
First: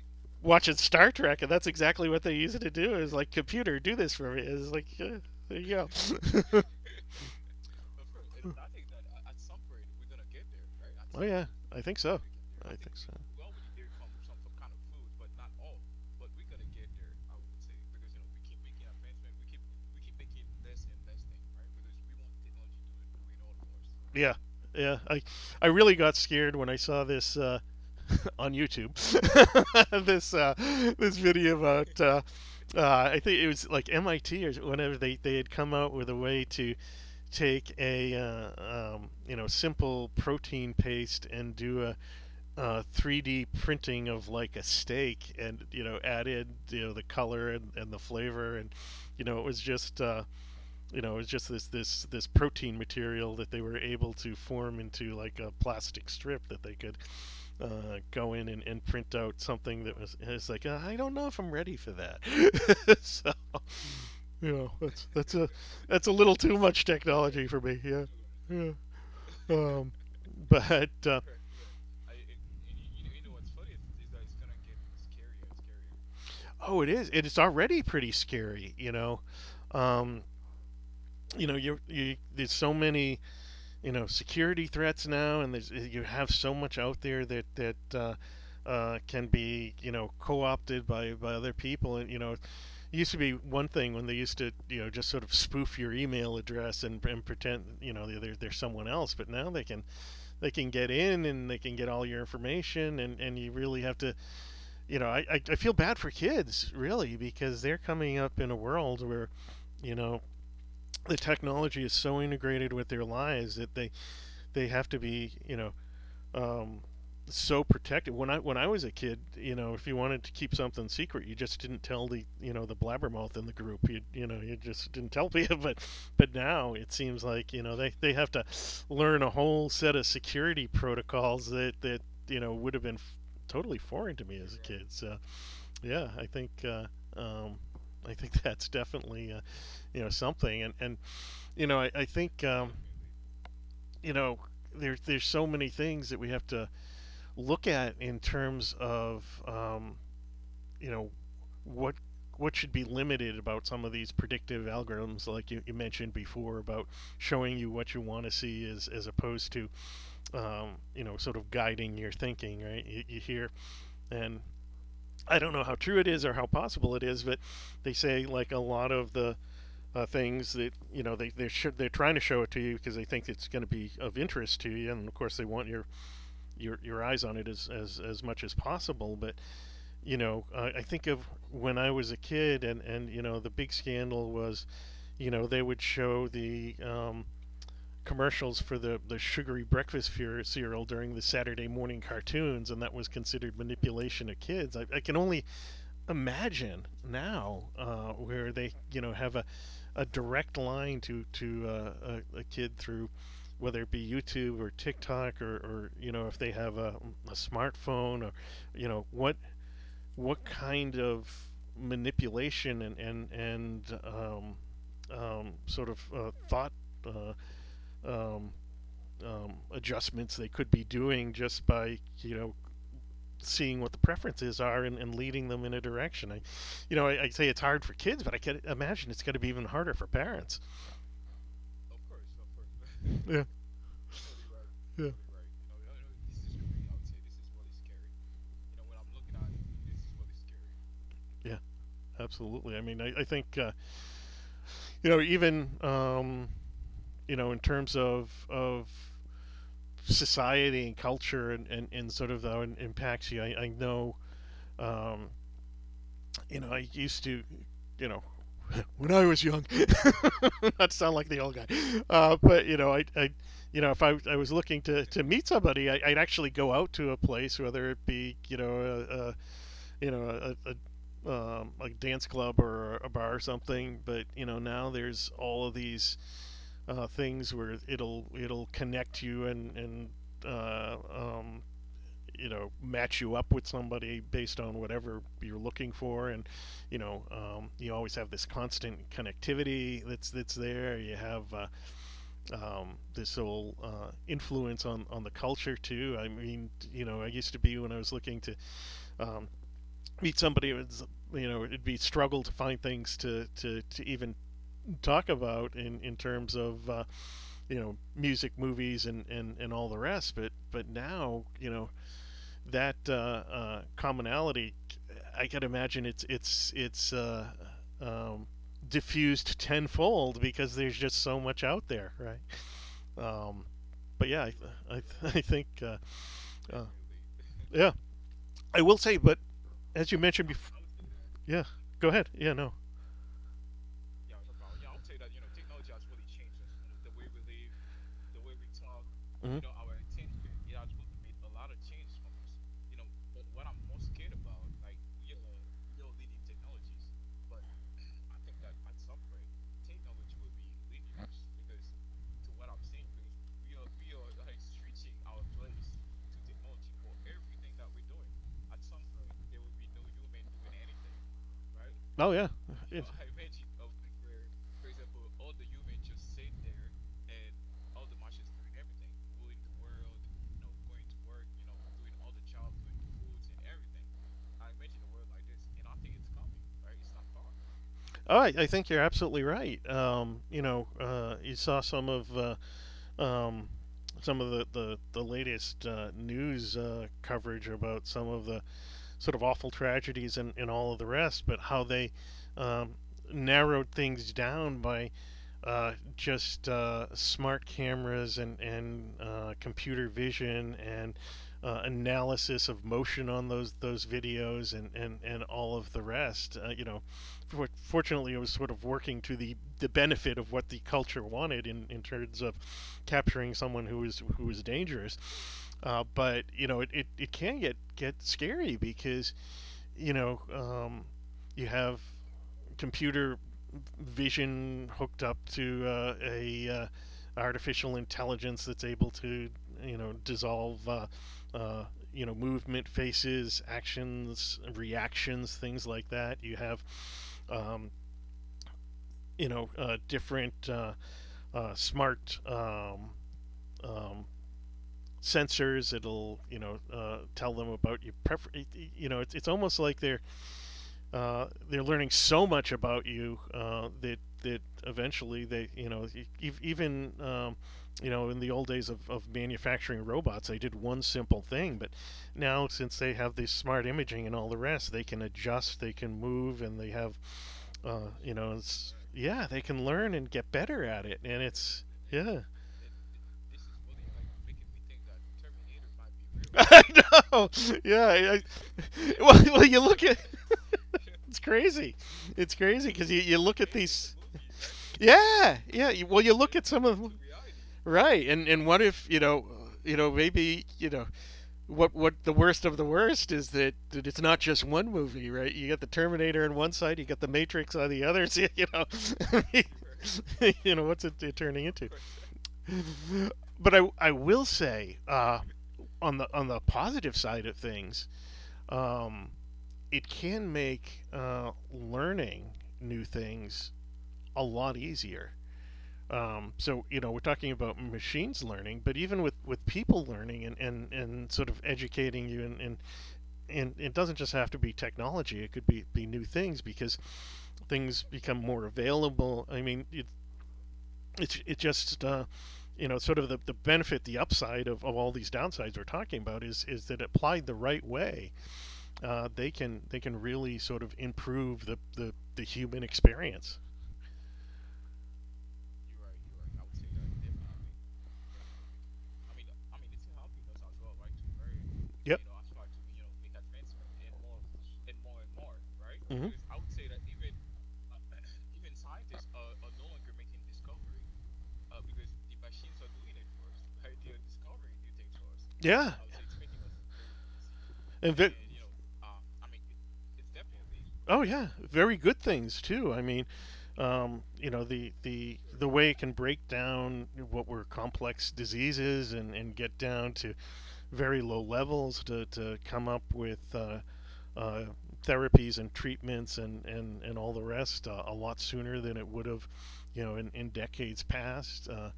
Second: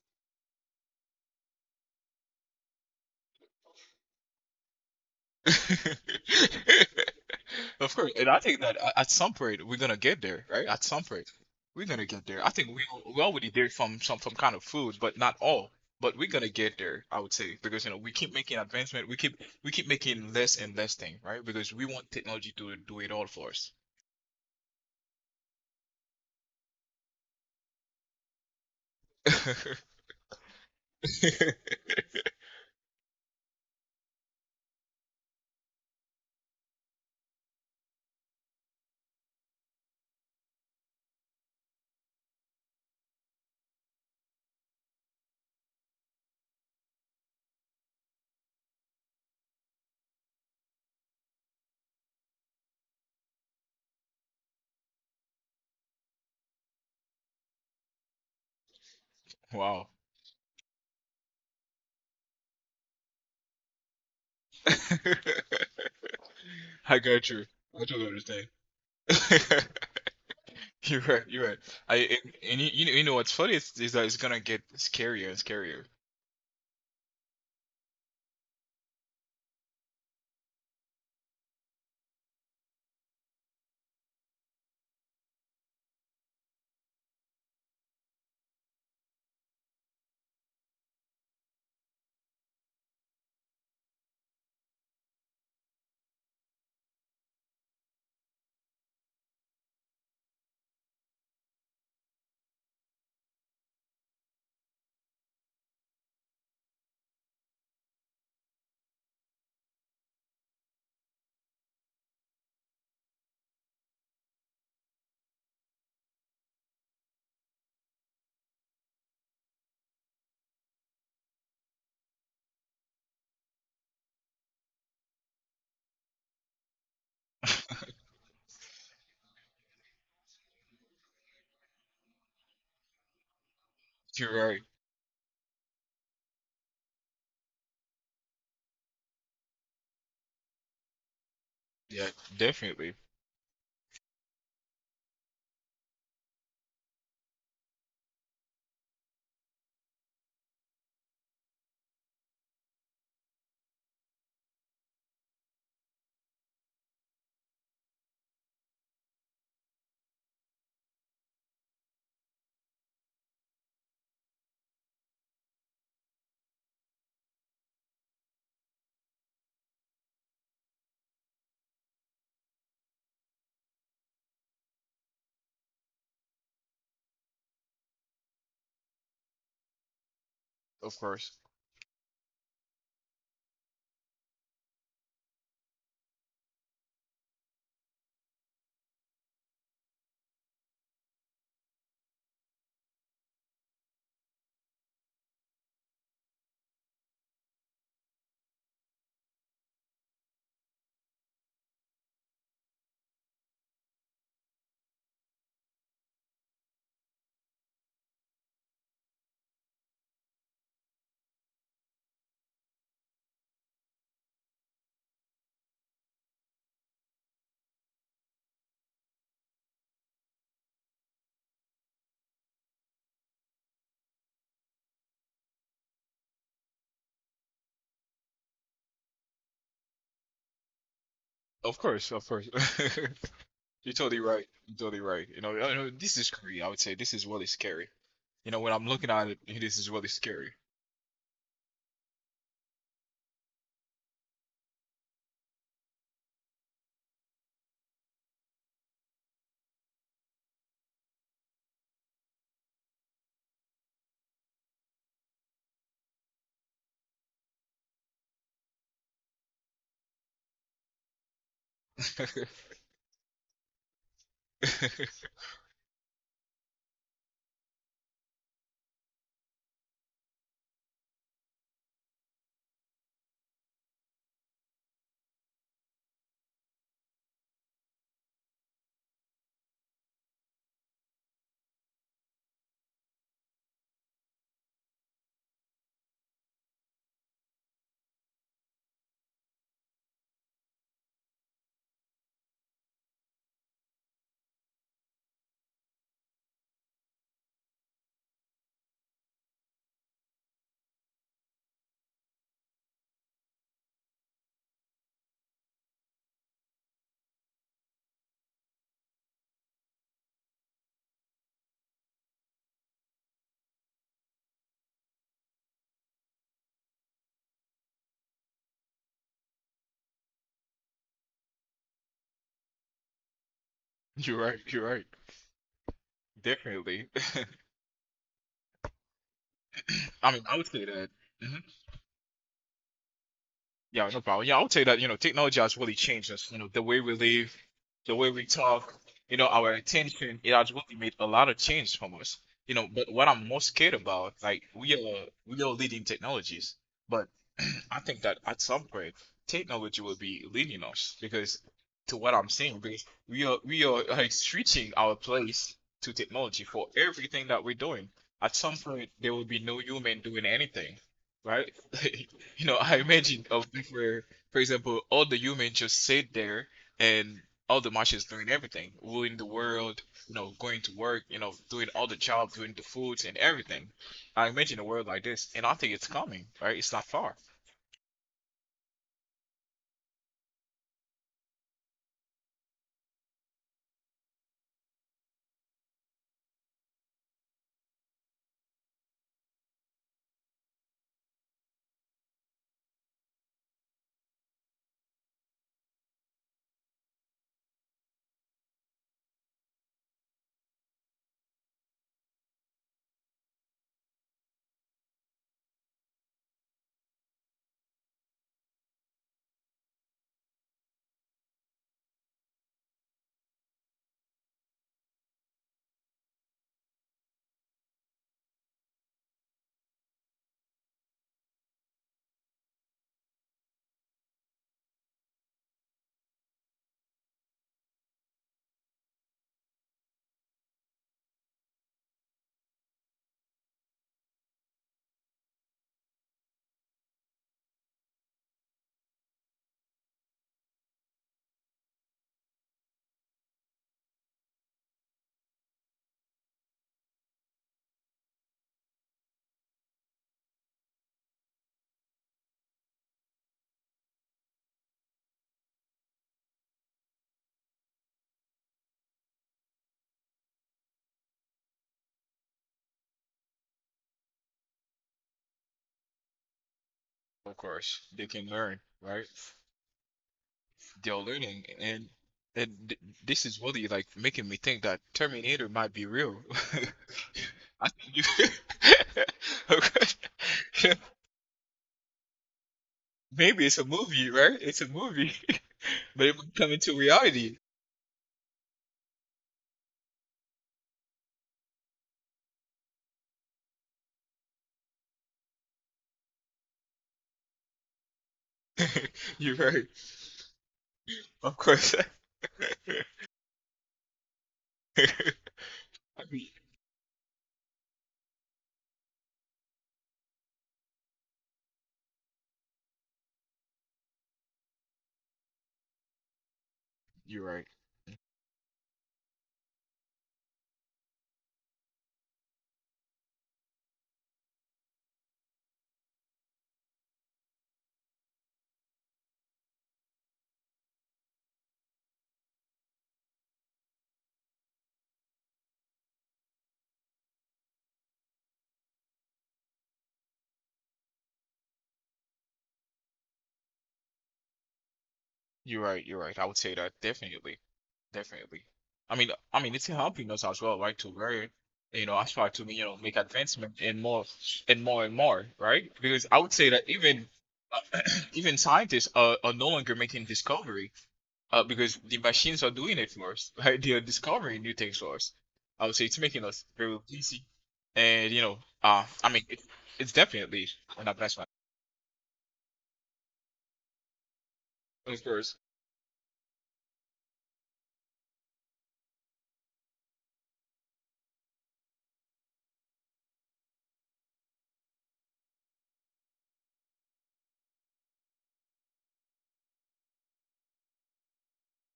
S1: watching Star Trek, and that's exactly what they use it to do. Is like, computer, do this for me. It's like, yeah, there you go.
S2: of course, and I think that at some point we're gonna get there, right? At some
S1: Oh
S2: point
S1: yeah, I
S2: we're
S1: think
S2: gonna
S1: so.
S2: get there. I
S1: I
S2: think we
S1: think so.
S2: we already there from some kind of food, but not all. But we're gonna get there, I would say, because you know we keep making advancement, we keep making less and less thing, right? Because we want technology to do it all for us.
S1: Yeah, yeah. I really got scared when I saw this on YouTube. This this video about I think it was like MIT or whatever they had come out with a way to take a you know simple protein paste and do a 3D printing of like a steak, and you know, added you know the color and the flavor, and you know, it was just you know, it was just this this protein material that they were able to form into like a plastic strip that they could go in and print out something
S2: Wow.
S1: that was. It's like I don't know if I'm ready for that. So you know, that's that's a little too much
S2: I got
S1: technology
S2: you.
S1: for
S2: I
S1: me. Yeah,
S2: totally understand.
S1: yeah. Um, but
S2: You're right. You're right. I and you know what's funny is that it's gonna get scarier and scarier.
S1: oh, it is. It's already pretty scary, you know. Um, you know, you there's so many, you know, security threats now, and there's you have so much out there that that can be, you know, co-opted by other people. And you know, it used to be one thing when they used to, you know, just sort of spoof your email address and pretend, you know, they're someone else. But now they can get in and they can get all your information, and you really have to you know, feel bad for kids, really, because they're coming up in a world where, you know, the technology is so integrated with their lives that they have to be, you know, um, so protected. When I was a kid, you know, if you wanted to keep something secret, you just didn't tell the you know the blabbermouth in the group. You know you just didn't tell people. But now it seems like they have to learn a whole set of security protocols that would have been totally foreign to
S2: You're
S1: me as a
S2: right.
S1: kid. So yeah, um, I think that's definitely something, and I
S2: Yeah,
S1: think
S2: definitely.
S1: you know there's so many things that we have to look at in terms of you know what what should be limited about some of these predictive algorithms like you mentioned before about showing you what you want to see as opposed to sort of guiding your thinking, right? You hear, and I don't know how true it is or how possible it is, but they say like a lot of the things that they're trying to show it to you because they think it's going to be of interest to you, and of course they want your eyes on it as, as much as possible. But I
S2: Of
S1: think of
S2: course.
S1: when I was a kid, and the big scandal was, they would show the commercials for the sugary breakfast cereal during the Saturday morning cartoons, and that was considered manipulation of kids. I can only imagine now where they have a direct line to a kid through whether it be YouTube or TikTok, or if they have a smartphone or you know what what kind of manipulation and sort of thought uh, um, adjustments they could be doing just by seeing what the preferences are and leading them in a direction. I, you know, I say it's hard for kids, but I can imagine it's going to be even harder for parents.
S2: Of course. Of course.
S1: Yeah,
S2: You're totally right. You're
S1: yeah.
S2: totally
S1: you
S2: right. You know, I know this is scary. I would say this is really scary. You know, when I'm looking at it, this is really scary.
S1: Absolutely. I mean, I think even in terms of society and culture and and sort of how it impacts you. I know um, I used to, you know, when I was young, not sound like the old guy, but if I was looking to meet somebody, I'd actually go out to a place, whether it be, you know, a you know, a dance club or a bar or something. But now there's all of these things where it'll connect you and uh, um, match you up with somebody based on whatever you're looking for, and you always have this constant connectivity that's there. You have this whole influence on the culture too. I mean, I used to be, when I was looking to um, meet somebody, it was it'd be struggle to find things to even talk about in terms of music, movies, and all the rest. But now that commonality, I could imagine it's um, diffused tenfold because there's just so much out there, right? Um, but yeah,
S2: You're right. You're
S1: I,
S2: right.
S1: I think uh,
S2: Definitely.
S1: yeah, I will say, but as you
S2: I
S1: mentioned
S2: mean, I would
S1: before,
S2: say that.
S1: yeah,
S2: Mm-hmm.
S1: go ahead, yeah, no,
S2: Yeah, no problem. Yeah, I would say that, you know, technology has really changed us, you know, the way we live, the way we talk, you
S1: mm-hmm.
S2: know, our attention, it has really made a lot of change from us. You know, but what I'm most scared about, like we are leading technologies, but I think that at some point technology will be leading us because to what I'm saying, because we are like switching our place to technology for everything that we're doing. At some point there will be no human doing anything, right?
S1: Oh yeah.
S2: You know, I imagine of things where, for example, all the humans just sit there and all the machines doing everything, ruling the world, you know, going to work, you know, doing all the jobs, doing the foods and everything. I imagine a world like this, and I think it's coming, right? It's not far,
S1: Oh, I think you're absolutely right. You saw um, some of the latest news coverage about some of the sort of awful tragedies and all of the rest, but how they um, narrowed things down by just smart cameras and computer vision and analysis of motion on those videos and and, all of the rest. Fortunately, it was sort of working to the benefit of what the culture wanted in terms of capturing someone who is dangerous. But it can get scary because you know um, you have computer vision hooked up to a artificial intelligence that's able to dissolve uh, movement, faces, actions, reactions, things like that. You have um, different smart um, sensors. It'll tell them about your preference. You know, it's almost like they're learning so much about you that that eventually they even in the old days of manufacturing robots, they did one simple thing. But now, since they have this smart imaging and all the rest, they can adjust, they can move, and they have
S2: of course. They can learn,
S1: it's,
S2: right?
S1: yeah, they can learn and get better at it,
S2: They're
S1: and
S2: learning,
S1: it's
S2: and
S1: yeah.
S2: and th- this is really like making me think that Terminator might be real.
S1: I know.
S2: I
S1: Yeah.
S2: think you.
S1: Well, well, you look at,
S2: Okay.
S1: it's crazy. It's crazy because you look
S2: Maybe
S1: at
S2: it's a
S1: these.
S2: movie, right? It's a movie,
S1: Yeah, yeah. Well,
S2: but
S1: you
S2: it
S1: look
S2: would
S1: at
S2: come
S1: some of
S2: into
S1: them.
S2: reality.
S1: Right, and what if maybe what the worst of the worst is, that, that it's not just one movie, right? You got the Terminator on one side, you got the Matrix on the other. So, you know,
S2: You're right.
S1: you know what's it
S2: Of
S1: turning into?
S2: course.
S1: But I will say
S2: I
S1: on the on
S2: mean,
S1: the positive side of things, um, it can make learning new things a lot easier. So we're
S2: you're
S1: talking
S2: right.
S1: about machines learning, but even with people learning and sort of educating you and it doesn't just have to be technology. It could be new things because things become more available. I mean, it just sort of the benefit, the upside of all these downsides we're talking about is that applied the right way, they can, they can really sort of improve the human experience.
S2: You're right. You're right. I would say that definitely, definitely. I mean, it's helping us as well, right? To learn, you know,
S1: Yep.
S2: as far to you know, make advancement and more and more and more, right? Because
S1: Hmm.
S2: I would say that even even scientists are no longer making discovery. Because the machines are doing it for us, right? They are discovering new things for us. I
S1: Yeah.
S2: would say it's making us very busy,
S1: And
S2: and
S1: ve-
S2: you know, I mean, it's definitely an
S1: oh yeah,
S2: advancement.
S1: very good things too. I mean,
S2: Of course,
S1: the way it can break down what were complex diseases and get down to very low levels to come up with uh, therapies and treatments and all the rest, a lot sooner than it would have, you know, in decades past.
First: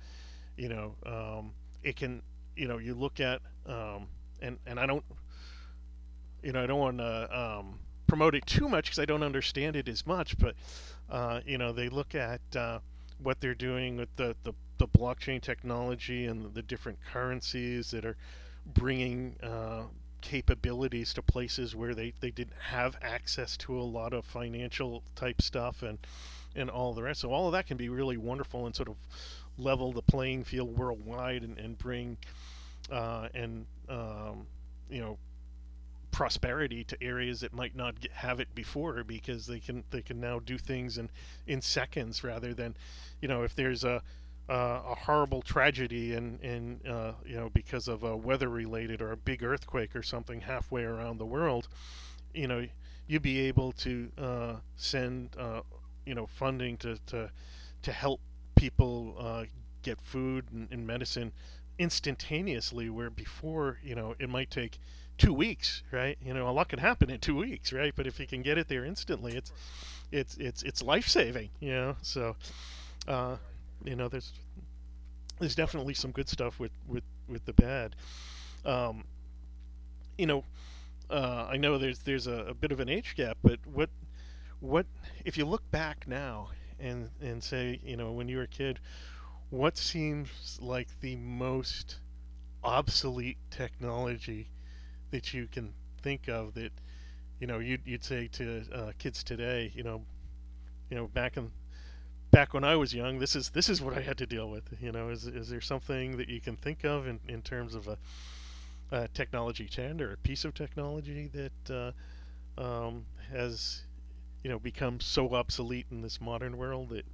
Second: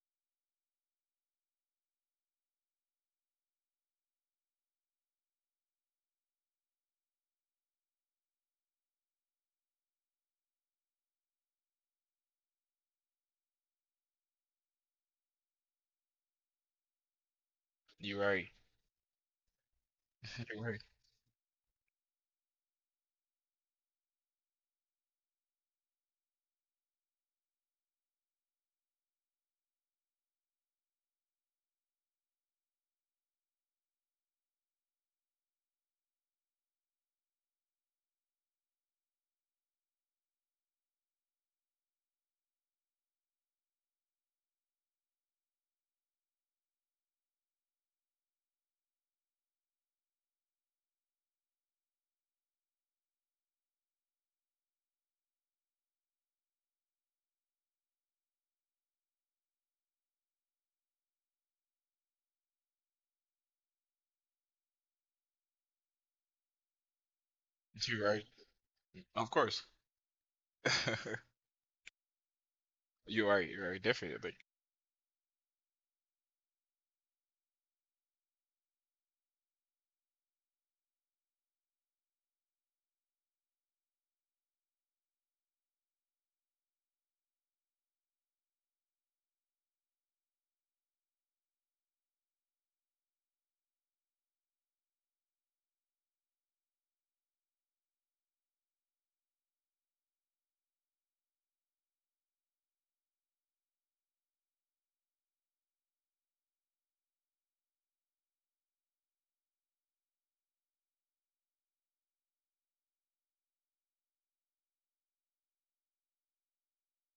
S1: you know, um, it can, you know, you look at, and I don't, you know, I don't want to promote it too much because I don't understand it as much. But you know, they look at what they're doing with the blockchain technology and the different currencies that are
S2: you're right.
S1: bringing
S2: You're right.
S1: capabilities to places where they didn't have access to a lot of financial type stuff and all the rest. So all of that can be really wonderful and sort of level the playing field worldwide and bring and you know prosperity to areas that might not get, have it before because they can now do things in seconds rather than, you know, if there's a horrible tragedy and you know, because of a weather related or a big earthquake or something halfway around the world, you know, you'd be able to send, you know, funding to help people get food and medicine instantaneously, where before, you know, it might take 2 weeks, right? You know, a lot can happen in 2 weeks, right?
S2: You're
S1: But if
S2: right.
S1: you can get it there
S2: Of
S1: instantly,
S2: course.
S1: it's life saving, you know? So,
S2: You're
S1: uh,
S2: right. You're right.
S1: you know,
S2: Definitely.
S1: there's definitely some good stuff with, with the bad. Um, you know, I know there's a bit of an age gap, but what if you look back now and say, you know, when you were a kid, what seems like the most obsolete technology that you can think of, that you know you'd, you'd say to kids today, you know, you know, back in back when I was young, this is what I had to deal with. You know, is there something that you can think of in terms of a technology trend or a piece of technology that uh, um, has, you know, become so obsolete in this modern world that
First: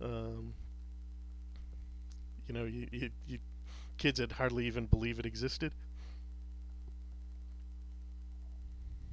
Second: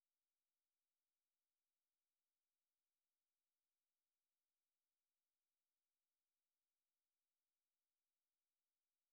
S1: um, you know, you kids had hardly even believe it existed.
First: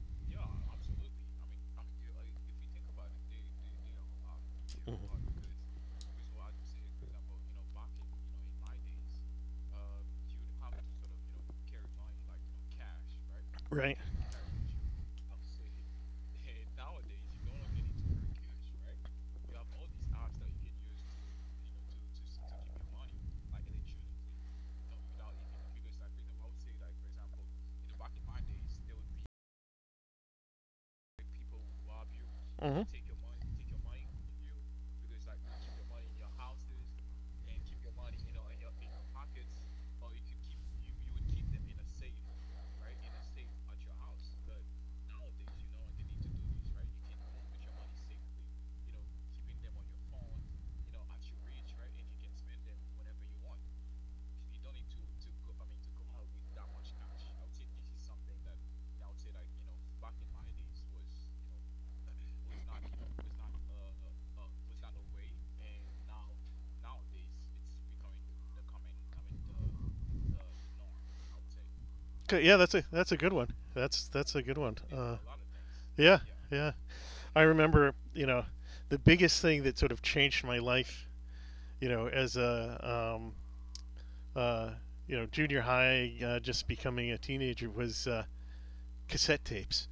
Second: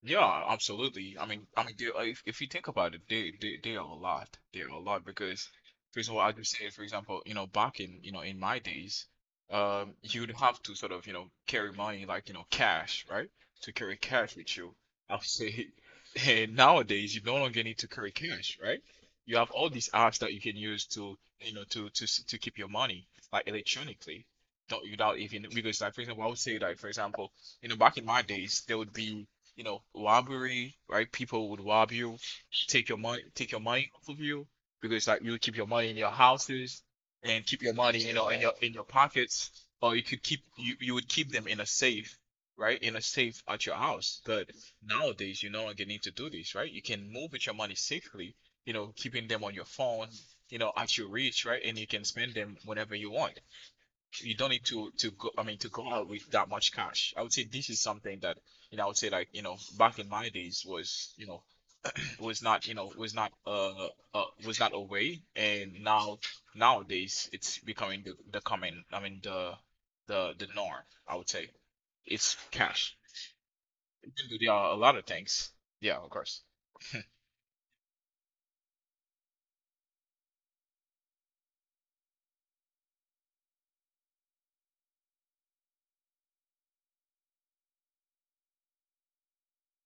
S2: Yeah, absolutely. I mean, they, if you think about it, they are a lot. They are a
S1: Mm.
S2: lot because, for example, I just say, for example, you know, back in you know in my days, you'd have to sort of you know carry money like you know cash, right? To
S1: Right.
S2: carry cash with you, I would say. And nowadays, you no longer need to carry cash, right? You have all these apps that you can use to you know to keep your money like electronically. Don't without even because like for example, I would say like for example you know, back in my days, there would be you know, robbery, right? People would rob you,
S1: Mm-hmm.
S2: take your money off of you because like you keep your money in your houses and keep your money, you know, in your pockets, or you would keep them in a safe, right? In a safe at your house. But nowadays, you no longer need to do this, right? You can move with your money safely, you know, keeping them on your phone, you know, at your reach, right? And you can spend them whenever you want. You don't need to go, I mean, to go out with that much cash. I would say this is something that, you know, I would say, like, you know, back in my days was, you know, was not, you know, was not a way, and now nowadays it's becoming the common, I mean, the norm, I would say. It's
S1: Okay, yeah,
S2: cash.
S1: that's a good one.
S2: Even
S1: That's a
S2: though there
S1: good
S2: are
S1: one.
S2: a lot of things, yeah, of
S1: Yeah,
S2: course.
S1: yeah. I remember, you know, the biggest thing that sort of changed my life, you know, as a uh, you know junior high, just becoming a teenager was cassette tapes.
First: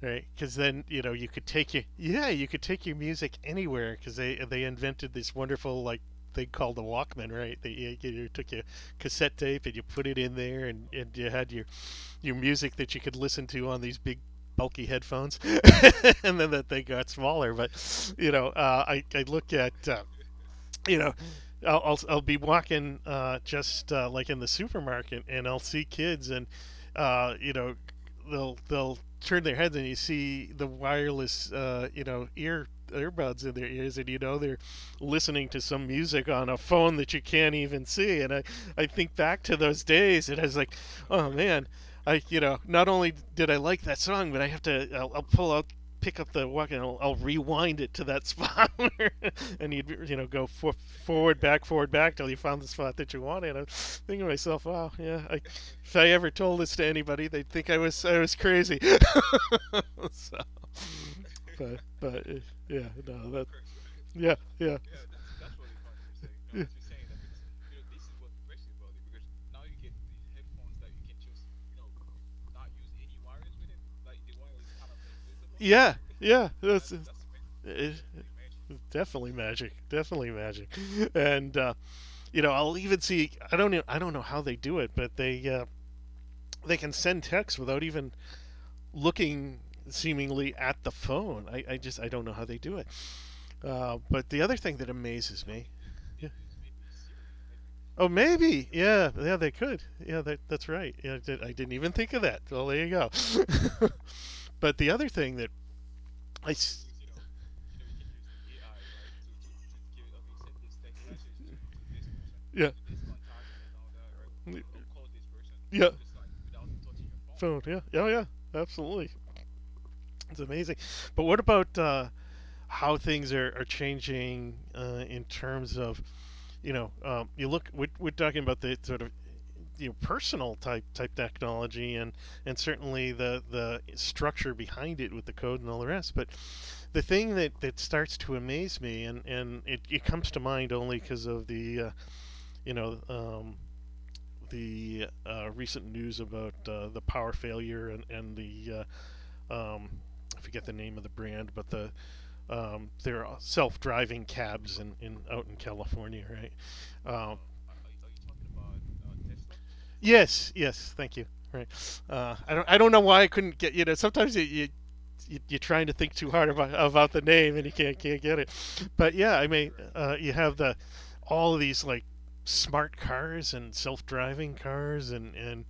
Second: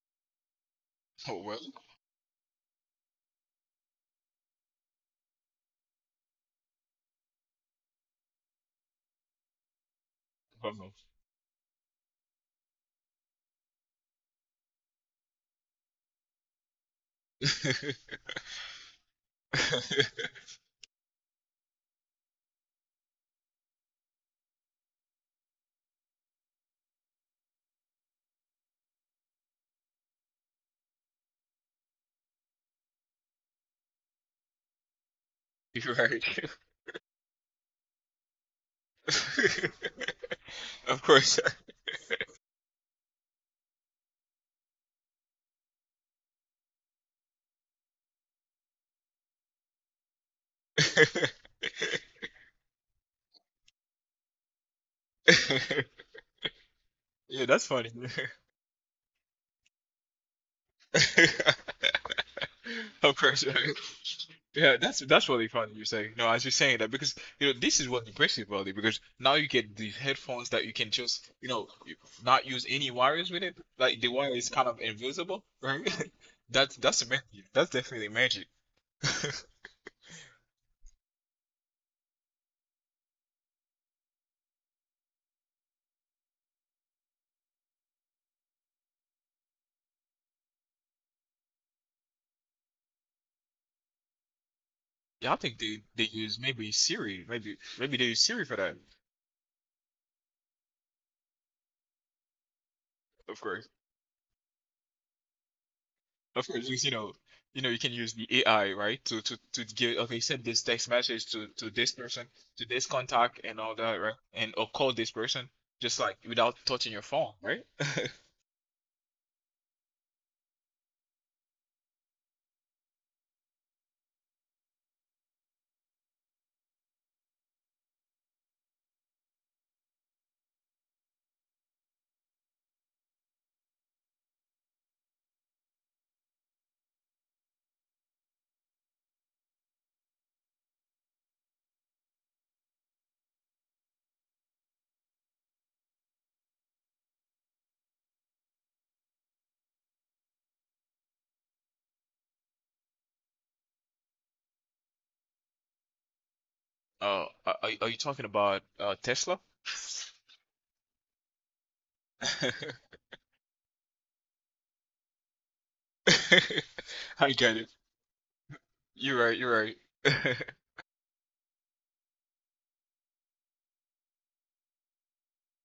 S1: Right, because then you know you
S2: Oh
S1: could
S2: well,
S1: take your yeah you could take your music anywhere because they invented this wonderful like thing called the Walkman, right? That you took your cassette tape and you put it in there,
S2: bummer.
S1: and you had your music that you could listen to on these big bulky headphones, and then that they got smaller. But I look at you know, I'll be walking just like in the supermarket and I'll see kids and, uh, you know, they'll turn their heads and you see the wireless, ear earbuds in their ears and you know they're listening to some
S2: You're right.
S1: music on a phone that you can't even see and I think back to those days and I was like
S2: Of
S1: oh
S2: course.
S1: man I, not only did I like that song but I have to I'll pull out pick up the walk and I'll rewind it to that spot. And you'd you know forward back till you found the spot that you wanted. I'm thinking to myself, wow, if I ever told this to anybody, they'd
S2: Yeah,
S1: think
S2: that's funny.
S1: I was crazy. so, but but eh, yeah,
S2: Of
S1: no, that
S2: course. Yeah.
S1: yeah yeah.
S2: Yeah, that's really funny you say. No, as you're saying that because you know this is what impressive about it because now you get these headphones that you can just you know not use any wires with it. Like the wire is kind of invisible,
S1: Yeah,
S2: right?
S1: yeah,
S2: That's
S1: that's,
S2: that's magic. That's
S1: it,
S2: definitely magic.
S1: definitely magic, definitely magic. And you know, I'll even see I don't know how they do it but they can send text without even looking seemingly at the phone. I just I don't know how they do it. But the other thing that
S2: Yeah, I
S1: amazes
S2: think
S1: me,
S2: they
S1: yeah.
S2: use maybe Siri, maybe they
S1: Oh
S2: use Siri for
S1: maybe
S2: that,
S1: yeah yeah they could yeah that's right yeah, I didn't even think of that, well there you go.
S2: of course.
S1: But the other thing that
S2: Of
S1: I,
S2: course, because you know, you know, you can use the AI, right? To give, okay, send this text message to this person, to
S1: yeah.
S2: this contact, and all that, right? And or call this person,
S1: Yeah.
S2: just like without touching your phone,
S1: Phone.
S2: right?
S1: Yeah. Yeah. Yeah. Absolutely. It's amazing. But what about how things are changing in terms of, you know, you look, we're talking about the sort of, you know, personal type technology and certainly the structure behind it with the code and all the rest. But the thing that starts to amaze me, and it comes to mind only because of you know, um, the recent news about the power failure and the uh, um, I forget the name of the brand, but the they're self-driving cabs in out in California, right?
S2: Uh,
S1: Um,
S2: are, are are you talking about Tesla?
S1: yes, yes, thank you. Right. I don't know why I couldn't get, you know sometimes you're trying to think too hard about the
S2: I
S1: name
S2: get
S1: and you
S2: it.
S1: can't get it, but
S2: You're
S1: yeah,
S2: right.
S1: I mean,
S2: You're
S1: you
S2: right.
S1: have the all of these like smart cars and self-driving cars and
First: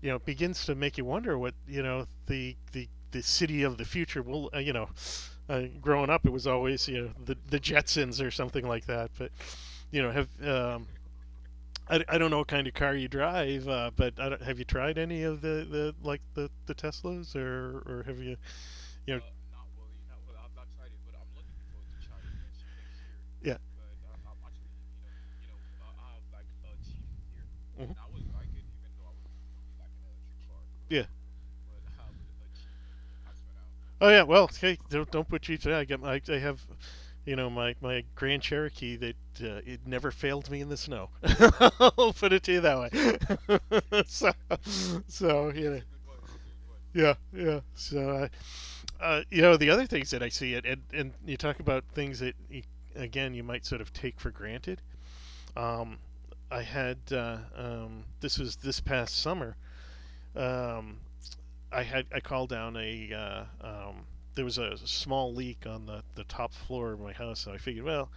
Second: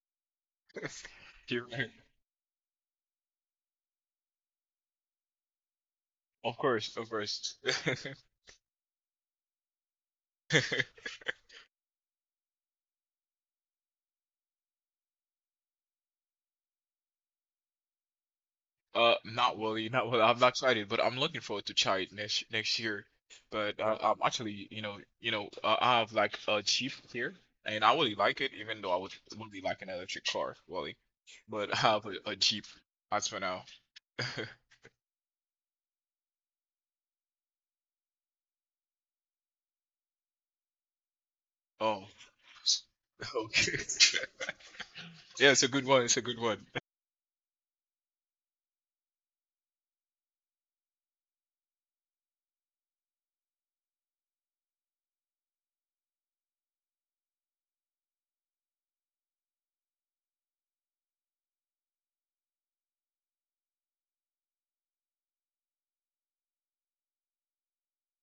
S1: you know, begins to make you wonder what
S2: You're
S1: you
S2: right.
S1: know the city of the future will. Growing up, it was
S2: Of
S1: always
S2: course,
S1: you
S2: of
S1: know
S2: course.
S1: the Jetsons or something like that. But you know, have I don't know what kind of car you drive, but I don't, have you tried any of the like the Teslas or have you you know?
S2: Not
S1: Not
S2: really, not really.
S1: really,
S2: I'm not excited, but
S1: but
S2: I'm
S1: I'm
S2: looking
S1: looking
S2: forward to
S1: forward
S2: try
S1: to
S2: it
S1: China
S2: next
S1: next
S2: next year.
S1: year.
S2: But I'm actually, you know, I have like a Jeep here, and
S1: Yeah.
S2: I
S1: Hmm.
S2: really like it, even though I would really like an electric car, really.
S1: Yeah.
S2: But I have a Jeep as for now.
S1: Oh yeah, well, hey, don't put Jeeps. I have, you know, my Grand Cherokee that it never failed me in the snow.
S2: Oh.
S1: I'll put it to you
S2: Okay.
S1: that way. so,
S2: Yeah,
S1: so
S2: it's a
S1: you know,
S2: good one. It's a good one.
S1: yeah, yeah. So, you know, the other things that I see it, and you talk about things that you might sort of take for granted. Um, I had this was this past summer. Um, I called down a there was a small leak on the top floor of my house, so I figured, well,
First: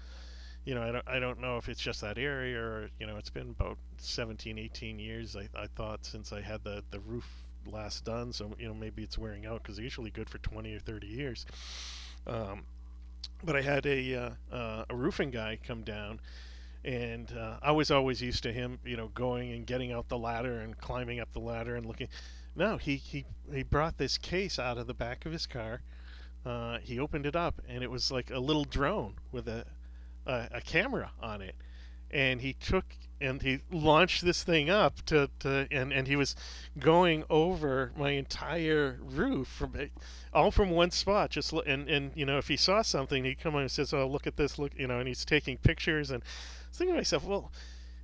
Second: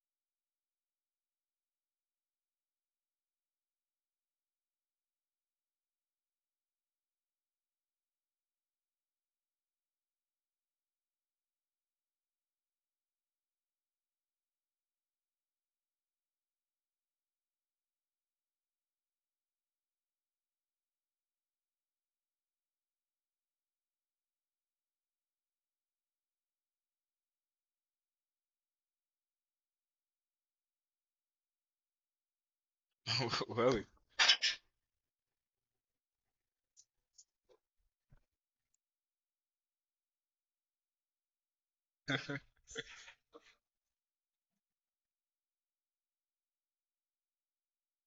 S1: you know, I don't know if it's just that area or, you know, it's been about 17, 18 years, I thought, since I had the roof last done, so, you know, maybe it's wearing out because they're usually good for 20 or 30 years. Um, but I had a roofing guy come down and I was always used to him, you know, going and getting out the ladder and climbing up the ladder and looking. No, he brought this case out of the back of his car, he opened it up and it was like a little drone with a camera on it. And he took and he
S2: Really?
S1: launched this thing to and he was going over my entire roof from all from one spot just lo- and you know if he saw something he'd come on and says oh look at this look you know and he's taking pictures and I was thinking to myself well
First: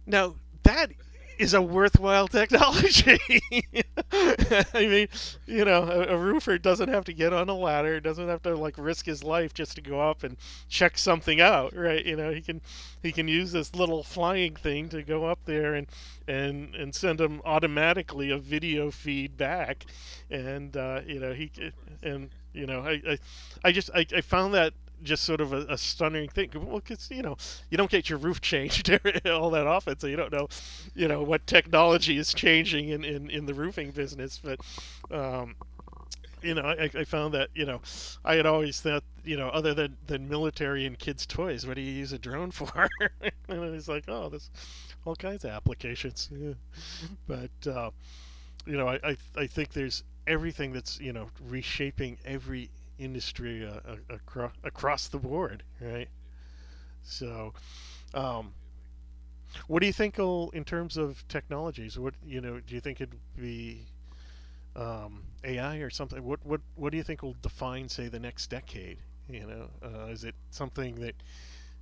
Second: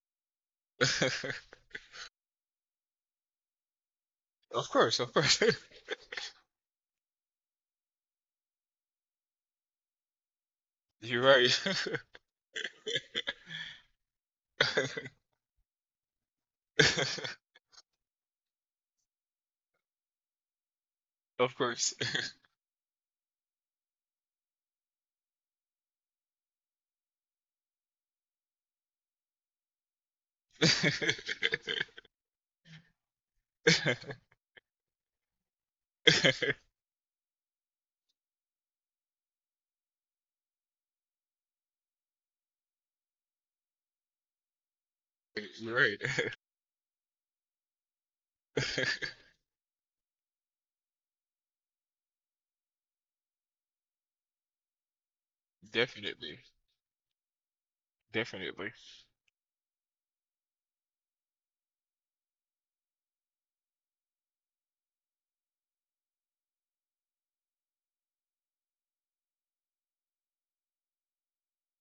S1: now that is a worthwhile technology. I
S2: Of course,
S1: mean,
S2: of course.
S1: you know, a roofer doesn't have to get on a ladder, doesn't have to like risk his life just to go up and check
S2: You're
S1: something
S2: right.
S1: out, right? You know, he can use this little flying thing to go up there and send him automatically a video feed back, and you know he
S2: Of course.
S1: and you know I just I found that just sort of a stunning thing. Well, because you know you don't get your roof changed all that often, so you don't know, you know, what technology is changing in the roofing business. But um, you know, I found that you know, I had always thought you know, other than military and kids' toys, what do you use a drone for? And it's like, oh, there's all kinds of
S2: Right.
S1: applications. Yeah. But you know, I think there's everything that's, you know, reshaping every industry across, across the board, right?
S2: Definitely.
S1: So, um,
S2: Definitely.
S1: what do you think will, in terms of technologies, what, you know, do you think it'd be AI or something? What do you think will define, say, the next decade? You know, is it something that,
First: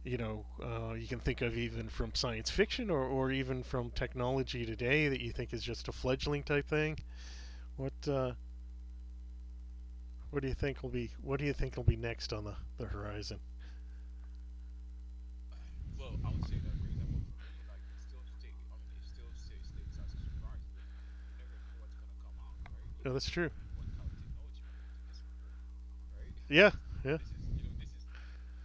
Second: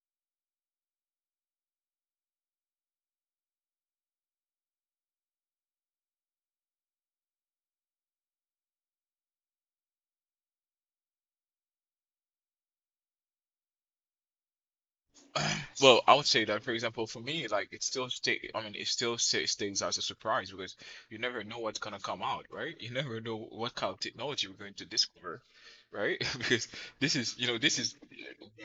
S1: you know, you can think of even from science fiction or even from technology today that you think is just a fledgling type thing? What, uh, What do you think will be next on the horizon?
S2: Well, I would say that, for example, for me, like it still stay. I mean, it still stays as a surprise because you never know what's gonna come out, right? You
S1: No,
S2: never
S1: that's
S2: know
S1: true.
S2: what kind of technology we're going to discover, right? Because
S1: Yeah,
S2: this
S1: yeah.
S2: is, you know, this is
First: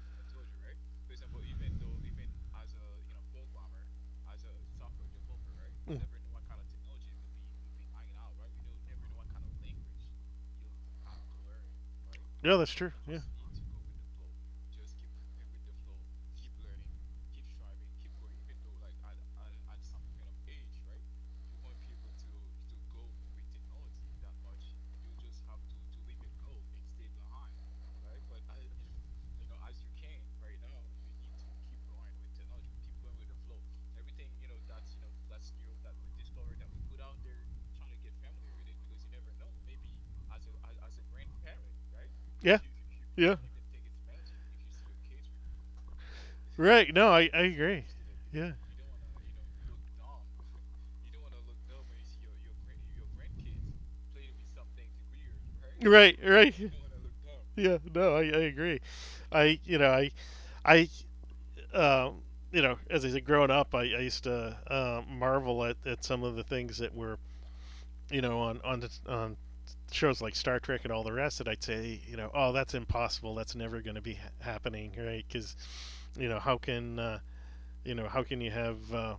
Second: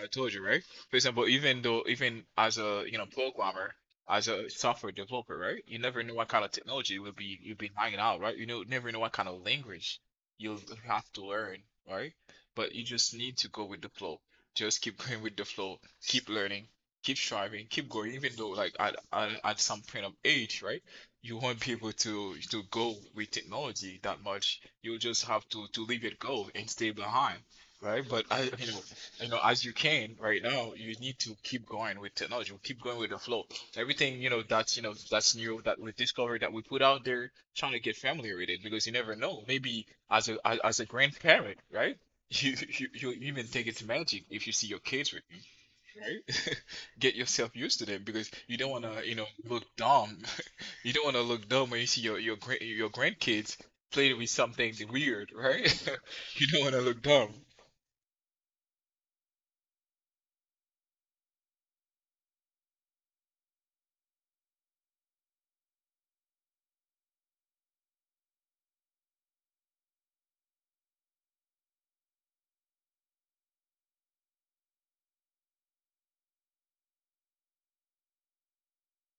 S2: I told you, right? For example, even though, even as a, you know, programmer, as a software developer, right? You
S1: Mm.
S2: never know what kind of technology will be you'll be hanging out, right? You know, never know what kind of language you'll have to learn, right?
S1: Yeah, that's
S2: But you
S1: true.
S2: just
S1: Yeah,
S2: need to go with the flow. Just keep going with the flow. Keep learning, keep striving, keep going, even though like at some point of age, right? You won't be able to go with technology that much. You'll just have to leave it go and stay behind, right? But I, you know, as you can right now, you need to keep going with technology. Keep going with the flow. Everything you know that's new that we discovered that we put out there, trying to get familiar with it because you never know. Maybe as a as, as a grandparent, right? You,
S1: Yeah.
S2: you
S1: Yeah.
S2: even think it's magic if you see your kids with. You, right?
S1: Right. No,
S2: Get
S1: I
S2: yourself used
S1: agree.
S2: to them because
S1: Yeah.
S2: you don't want to, you know, look dumb. You don't want to look dumb when you see your grandkids playing with something weird, right?
S1: Right,
S2: You
S1: right.
S2: don't want to look dumb.
S1: Yeah, no, I agree. I you know I um, you know as I said growing up, I used to marvel at some of the things that were you know on shows like Star Trek and all the rest that I'd say you know oh that's impossible that's never going to be ha- happening right because you know how can you know, how can you have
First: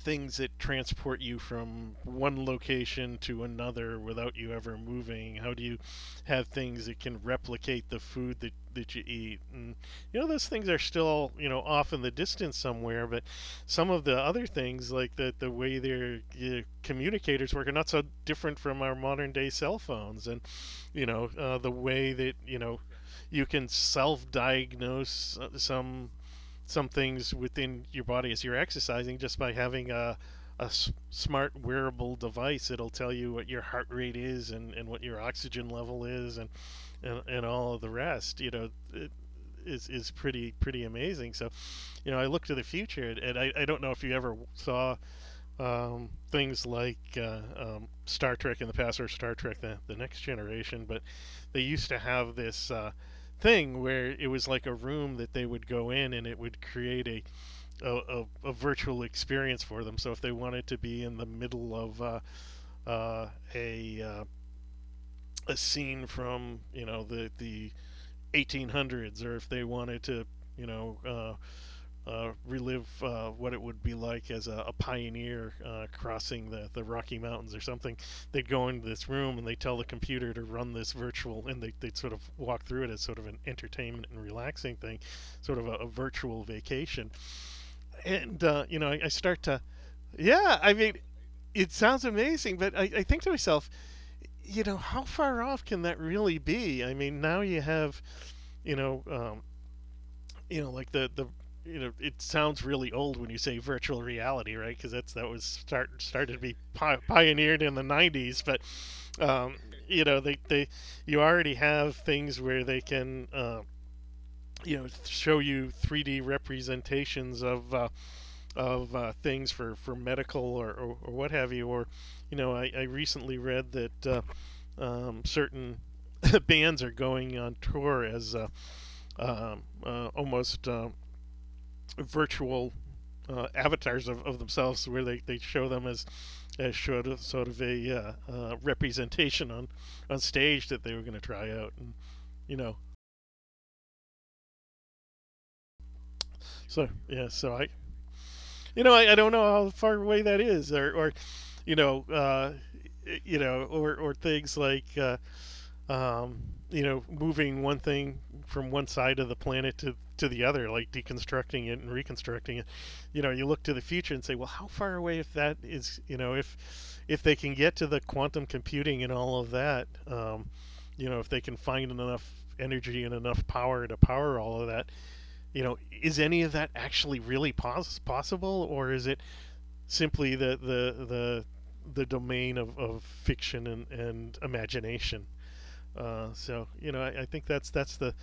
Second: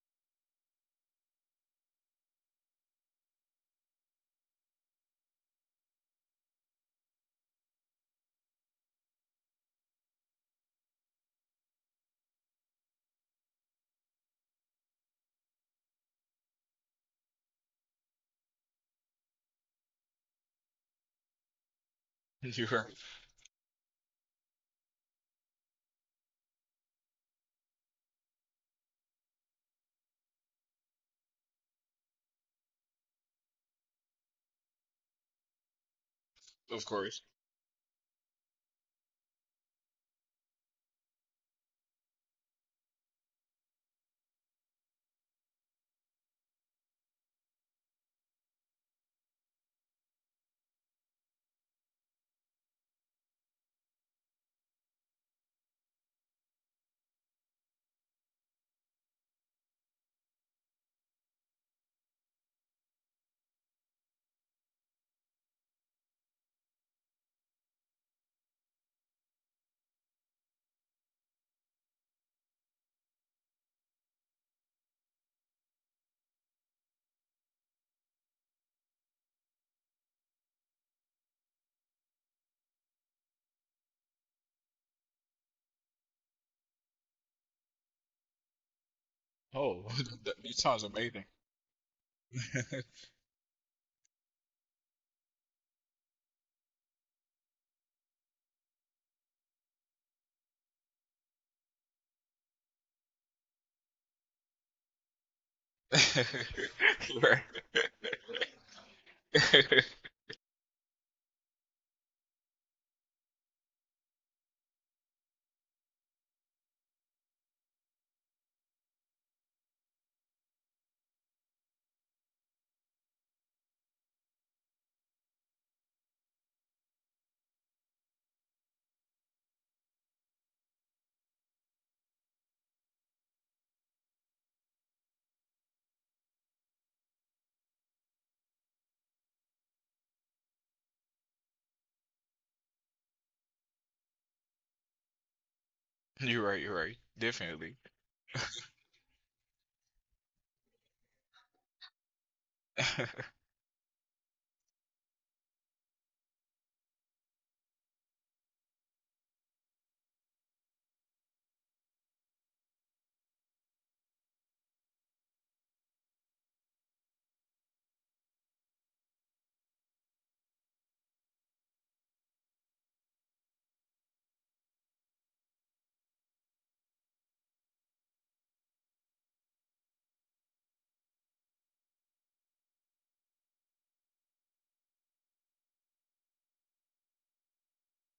S1: things that transport you from one location to another without you ever moving? How do you have things that can replicate the food that you eat? And, you know, those things are still, you know, off in the distance somewhere, but some of the other things, like the way their communicators work, are not so different from our modern day cell phones. And, you know, the way that, you
S2: You're
S1: know,
S2: right,
S1: you can self diagnose some things within your body as you're exercising just by having a smart wearable device. It'll tell you what your heart rate is and what your oxygen level is
S2: of course.
S1: and all of the rest, you know, is pretty, pretty amazing. So, you know, I look to the future and I don't know if you ever saw things like Star Trek in the past or Star Trek the Next Generation, but they used to have this thing where it was like a room that they would go in and it would create a, a virtual experience for them. So if they wanted to be in the middle of uh, a, uh, a scene from, you know, the 1800s or if they wanted to, you know, relive what it would be like as a pioneer crossing the Rocky Mountains or something. They'd go into this room and they tell the computer to run this virtual, and they'd sort of walk through it as sort of an entertainment and relaxing thing, sort of a virtual vacation. And, you know, I start to,
S2: Oh, that
S1: Yeah, I
S2: sounds
S1: mean,
S2: amazing.
S1: it sounds amazing, but I, I think to myself, you know, how far off can that really be? I mean, now you have, you know, um, you know, like the you know, it sounds really old when you say virtual reality, right? Because that was started to be
S2: You're right.
S1: pioneered in the '90s. But um, you know, they they you already have things where they can. Show you 3D representations of things for, medical or what have you. I recently read that certain bands are going on tour as almost virtual avatars of themselves where they show them as sort of a representation on stage that they were going to try out. And you know
S2: You're right. You're
S1: so
S2: right.
S1: yeah so I
S2: Definitely.
S1: you know I don't know how far away that is, you know uh or things like um, moving one thing from one side of the planet to the other, like deconstructing it and reconstructing it. You know, you look to the future and say, well, how far away if that is, you know, if they can get to the quantum computing and all of that. If they can find enough energy and enough power to power all of that, you know, is any of that actually really possible, or is it simply the domain of fiction and imagination? I think that's the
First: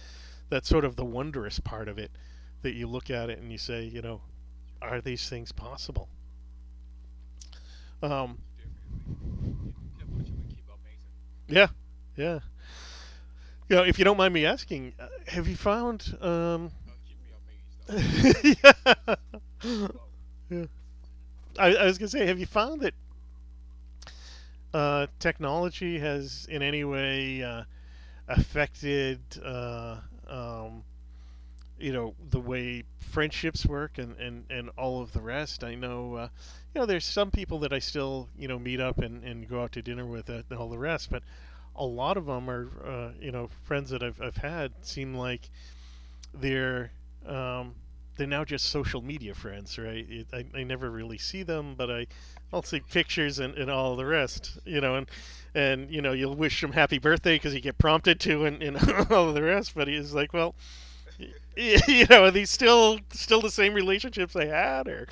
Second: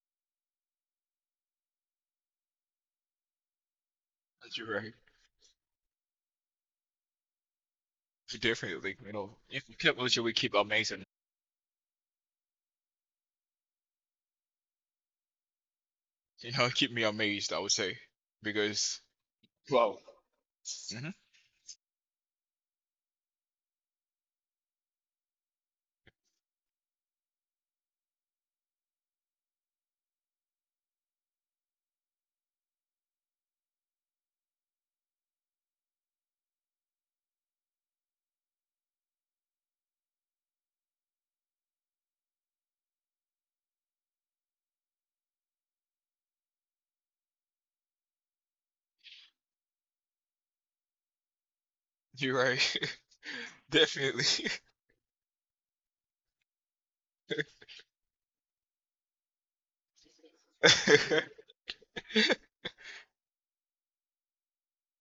S1: that's sort of the wondrous part of it, that you look at it and you say, you know,
S2: You're right.
S1: are these things possible? Um,
S2: Definitely. You know, if you keep culture, we keep amazing.
S1: yeah, yeah. You know, if you don't mind me asking, have you found?
S2: You know, keep me amazed, I would say,
S1: Yeah.
S2: because wow.
S1: Yeah.
S2: Mm-hmm.
S1: I was gonna say, have you found that technology has in any way affected, um, you know, the way friendships work, and all of the rest? I know, you know, there's some people that I still, you know, meet up and go out to dinner with and all the rest. But a lot of them are, you know, friends that I've had seem like they're um they're now just social media friends, right? I never really see them, but I,
S2: You're
S1: I'll see
S2: right.
S1: pictures and all the rest,
S2: Definitely.
S1: you know. And, you know, you'll wish them happy birthday because you get prompted to, and all the rest. But he's like, well, you know, are these still the same relationships they had, or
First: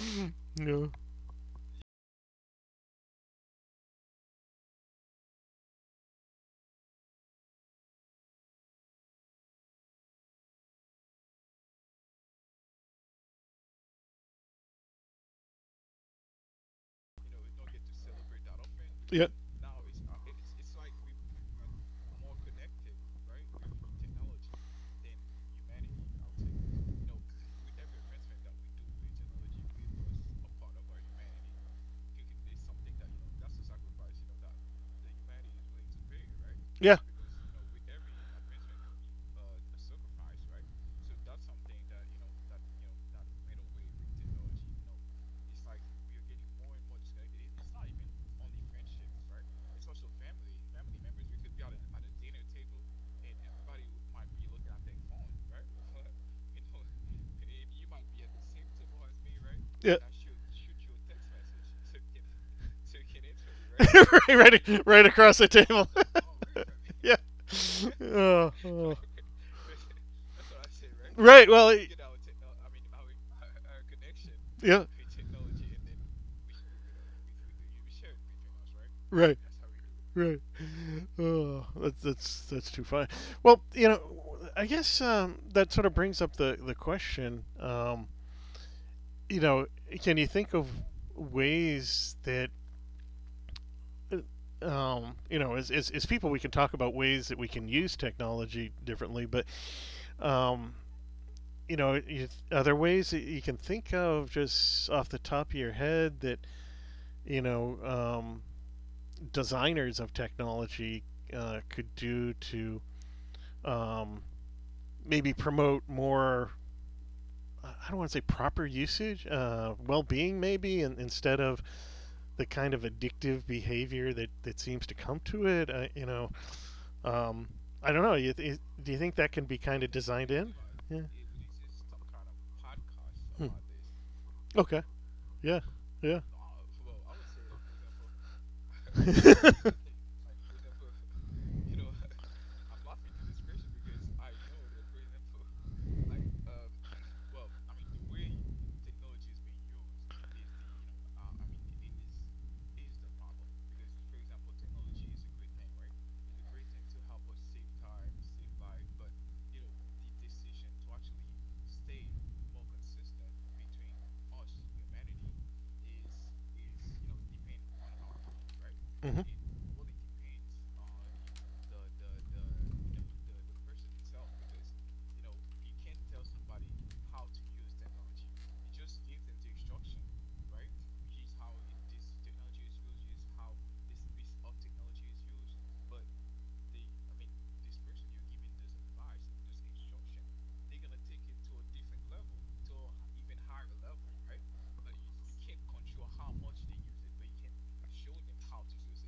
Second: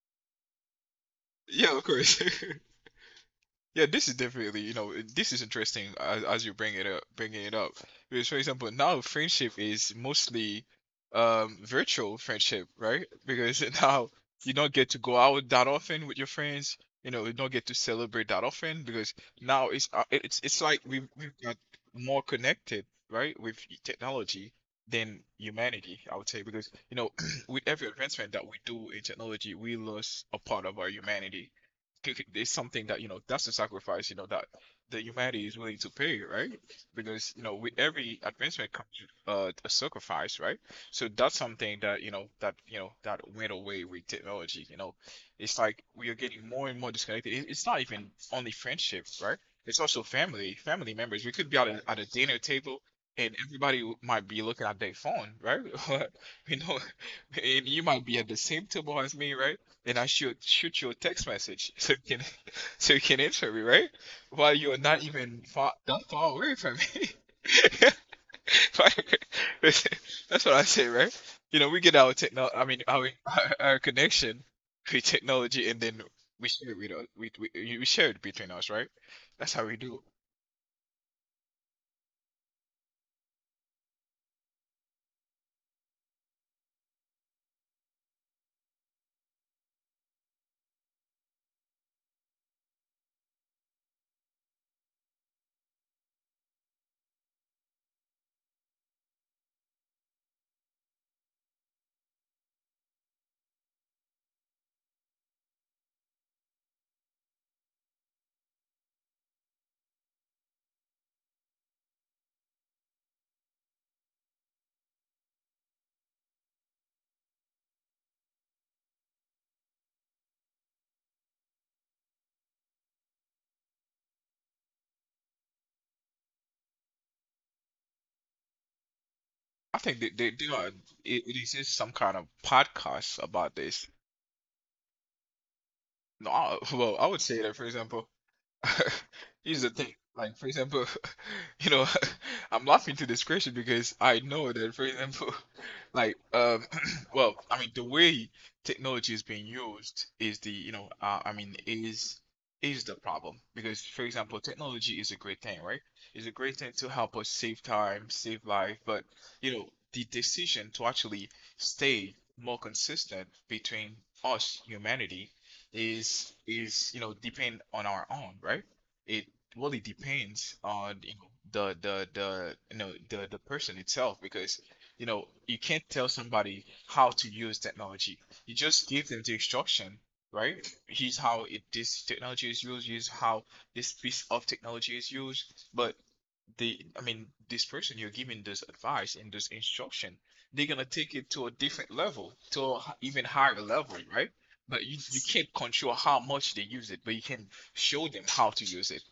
S1: no?
S2: Yeah, of course. Yeah, this is definitely, you know, this is interesting as you bringing it up. Because for example, now friendship is mostly virtual friendship, right? Because now you don't get to go out that often with your friends. You know, you don't get to celebrate that often, because
S1: Yeah,
S2: now it's it- it's like we've got more connected, right, with technology than humanity, I would say, because with every advancement that we do in technology, we lose a part of our humanity. It's something that that's a sacrifice, that the humanity is willing to pay, right,
S1: yeah,
S2: because with every advancement comes a sacrifice, right. So that's something that that went away with technology. It's like we are getting more and more disconnected. It's not even only friendship, right. It's also family members. We could be at a dinner table, and everybody might be looking at their phone, right. You know, and you might be at the same table as me, right, and I
S1: yeah.
S2: should shoot you a text message so you can so you can answer me, right?
S1: Right,
S2: While you're
S1: right,
S2: not
S1: right
S2: even
S1: across the
S2: far
S1: table.
S2: that far away from me.
S1: Yeah. Oh, oh.
S2: Like, that's what I say, right? You
S1: Right.
S2: know, we
S1: Well.
S2: get our techno I mean, our our connection
S1: Yeah.
S2: with technology, and then we share it with us we, we, we share it between us, right?
S1: Right.
S2: That's how we do.
S1: Right. Oh, that's too funny. Well, you know, I guess, that sort of brings up the question. You know, can you think of ways that, you know, as people, we can talk about ways that we can use technology differently? But, um, you know, are there ways that you can think of, just off the top of your head, that, you know, um, designers of technology could do to um, maybe promote more, I don't want to say proper usage, well-being maybe, and instead of the kind of addictive behavior that, that seems to come to it? Um, I don't know. Do you think that can be
S2: I
S1: kind of
S2: think that they,
S1: designed
S2: they
S1: in?
S2: are it,
S1: Yeah.
S2: it exists some kind of podcast
S1: Hmm.
S2: about this.
S1: Okay. Yeah. Yeah.
S2: No, well, I would say that, for example, here's the thing. Like, for example, you know, I'm laughing to this question because I know that, for example, like, well, I mean, the way technology is being used is I mean, is the problem, because, for example, technology is a great thing, right? It's a great thing to help us save time, save life, but you know, the decision to actually stay more consistent between us, humanity, is depend on our own, right?
S1: Hmm.
S2: It really depends on you know the you know the person itself, because you can't tell somebody how to use technology. You just give them the instruction, right? Here's how this technology is used. Here's how this piece of technology is used. But I mean, this person you're giving this advice and this instruction, they're gonna take it to a different level, even higher level, right, but you can't control how much they use it, but you can show them how to use it.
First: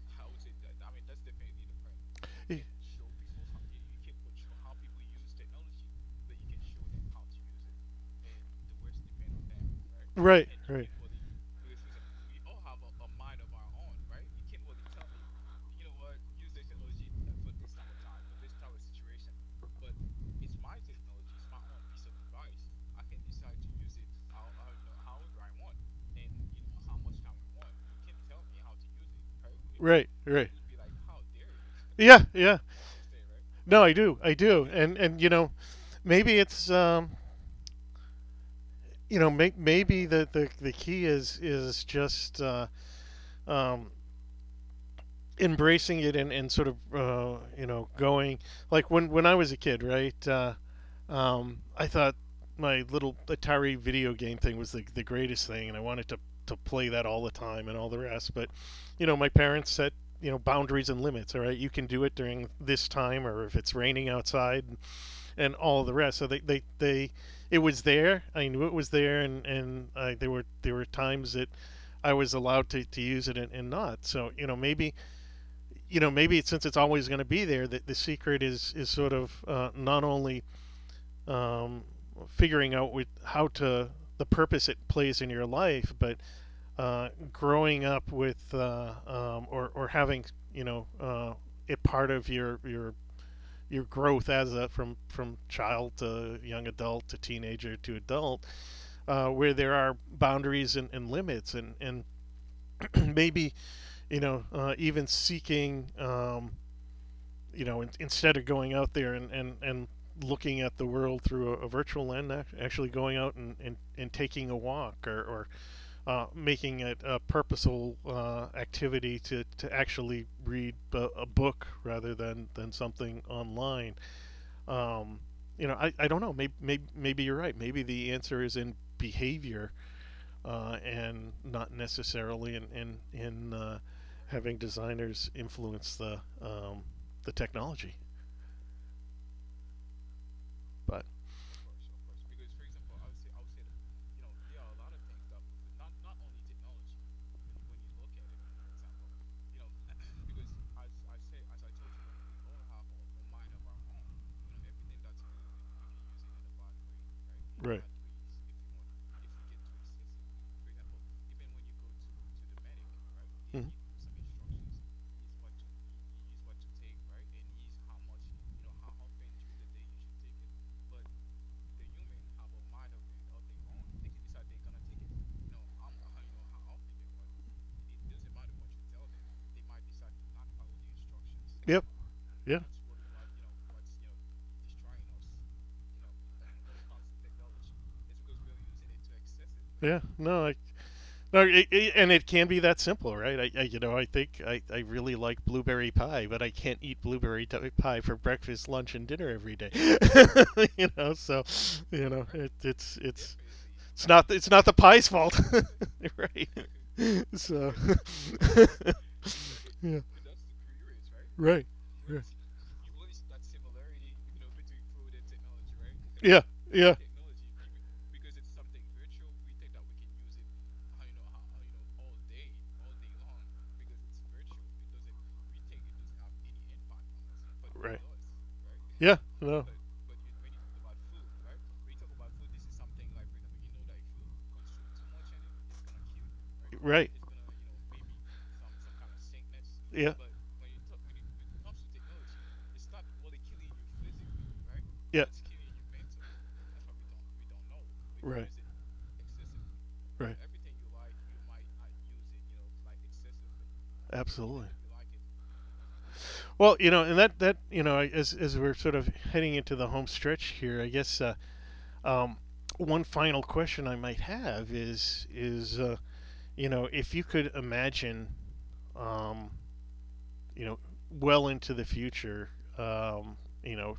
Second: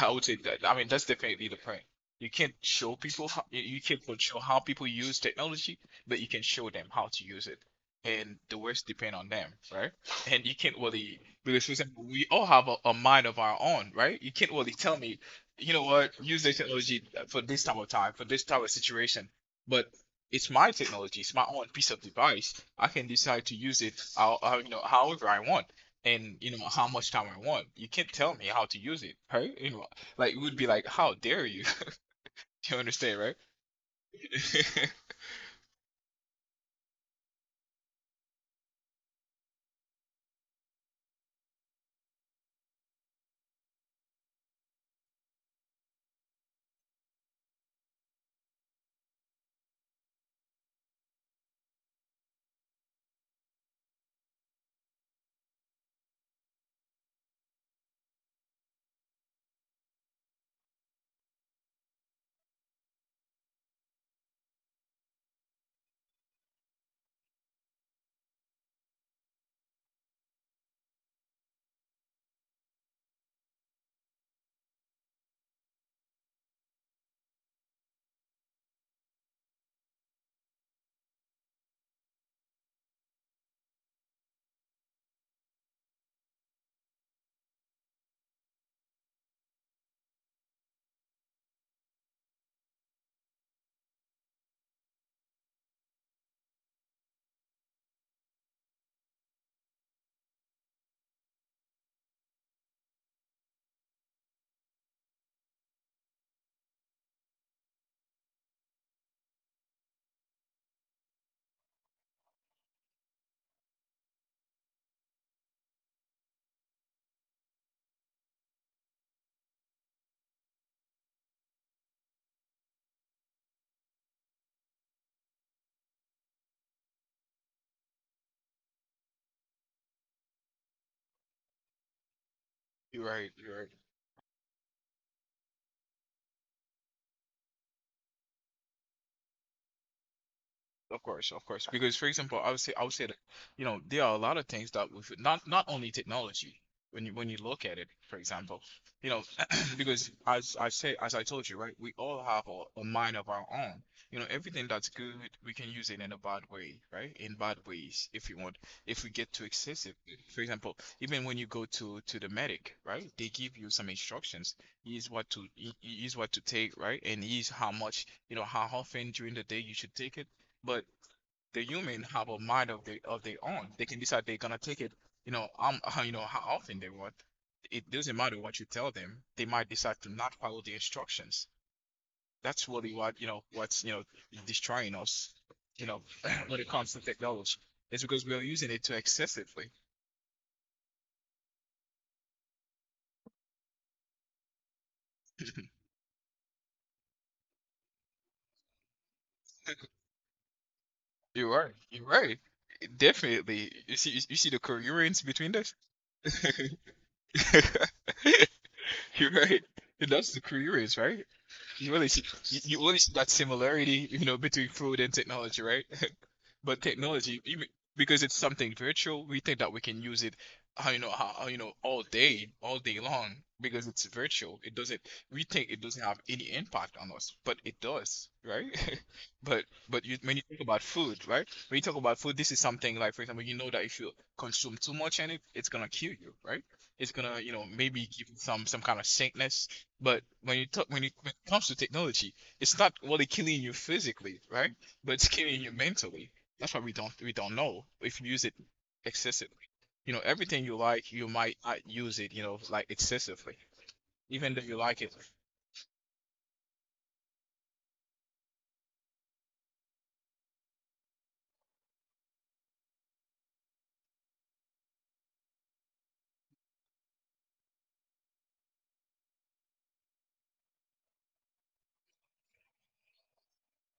S2: I would say that. I mean, that's definitely the point. You can't show people how you can't control how people use technology, but you can show them how to use it, and the rest depend on them, right? And
S1: Right.
S2: you can't
S1: Right.
S2: really, because for example, we all have a mind of our own, right? You can't really tell me, you know what, use the technology for this type of time, for this type of situation, but it's my technology, it's my own piece of device. I can decide to use it, however I want, and how much time I want. You can't tell me how
S1: Not.
S2: to use it, right? You know,
S1: Right,
S2: like, it
S1: right.
S2: would be like, how dare you?
S1: Yeah, yeah.
S2: You understand, right?
S1: No, I do. I do. And you know, maybe it's you know, maybe the, the key is just um embracing it, and sort of, you know, going, like when I was a kid, right? I thought my little Atari video game thing was the greatest thing, and I wanted to play that all the time and all the rest. But you know, my parents set, you know, boundaries and limits. All right, you can do it during this time, or if it's raining outside, and all the rest. So they, it was there. I knew it was there, and I, there were times that I was allowed to use it, and not. So you know, maybe, you know, maybe it's, since it's always going to be there, that the secret is sort of, not only, um, figuring out with how to the purpose it plays in your life, but growing up with, or having, you know, it part of your your growth as a, from child to young adult to teenager to adult, where there are boundaries and limits, and maybe, you know, even seeking, you know, instead of going out there and, and looking at the world through a virtual lens, actually going out and, and taking a walk, or, making it a purposeful activity to actually read a book rather than something online. Um, you know, I don't know. Maybe, maybe, maybe you're right. Maybe the answer is in behavior, and not necessarily in,
S2: You're right. You're right.
S1: having designers influence um, the technology. But
S2: Of course, of course. Because for example, I would say that, you know, there are a lot of things that with not only technology, when you look at it, for example, you know, because as I told you, right, we all have a mind of our own. You know, everything that's good, we can use it in a bad way, right? In bad
S1: Right.
S2: ways, if you want, if we get too excessive. For example, even when you go to the medic, right, they
S1: Mhm.
S2: give you some instructions. Here's what to take, right? And here's how much, how often during the day you should take it. But the human have a mind of their own. They can decide they're gonna take it, you know how often they want. It doesn't matter what you tell them. They might decide to not follow the instructions.
S1: Yep. Yeah.
S2: That's really what's destroying us, you know, when it comes to technology. It's because we are using it too excessively.
S1: Yeah. No, I. No, and it can be that simple, right? I, you know, I think I really like blueberry pie, but I can't eat blueberry pie for breakfast, lunch, and dinner every day. You know, so,
S2: You're right. You're
S1: you know,
S2: right.
S1: it's
S2: Definitely. You see
S1: not,
S2: you
S1: it's
S2: see the
S1: not the pie's
S2: coherence
S1: fault,
S2: between this.
S1: right? So,
S2: You're right.
S1: yeah,
S2: That's the coherence, right?
S1: right,
S2: You really see,
S1: right.
S2: you only see that similarity, you know, between food and technology, right?
S1: Yeah,
S2: But
S1: yeah.
S2: technology, even because it's something virtual, we think that we can use it, all day long, because it's virtual. It doesn't. We think it doesn't have any impact on us, but it
S1: Right.
S2: does, right?
S1: Yeah.
S2: But
S1: No.
S2: but you, when you talk about food, right? When you talk about food, this is something, like, for example, you know, that if you consume too much in it, it's gonna kill you, right? It's gonna, maybe give you
S1: Right.
S2: some kind of sickness.
S1: Yeah.
S2: But when you talk when it comes to technology, it's not really killing you physically, right? But it's
S1: Yeah.
S2: killing you mentally. That's why we don't know if you
S1: Right.
S2: use
S1: Right.
S2: it excessively. You know, everything you like, you might not use it, you know, like, excessively, even though
S1: Absolutely.
S2: you like it.
S1: Well, you know, and that, that, you know, as we're sort of heading into the home stretch here, I guess, Um, one final question I might have is you know, if you could imagine, um, you know, well into the future, um, you know,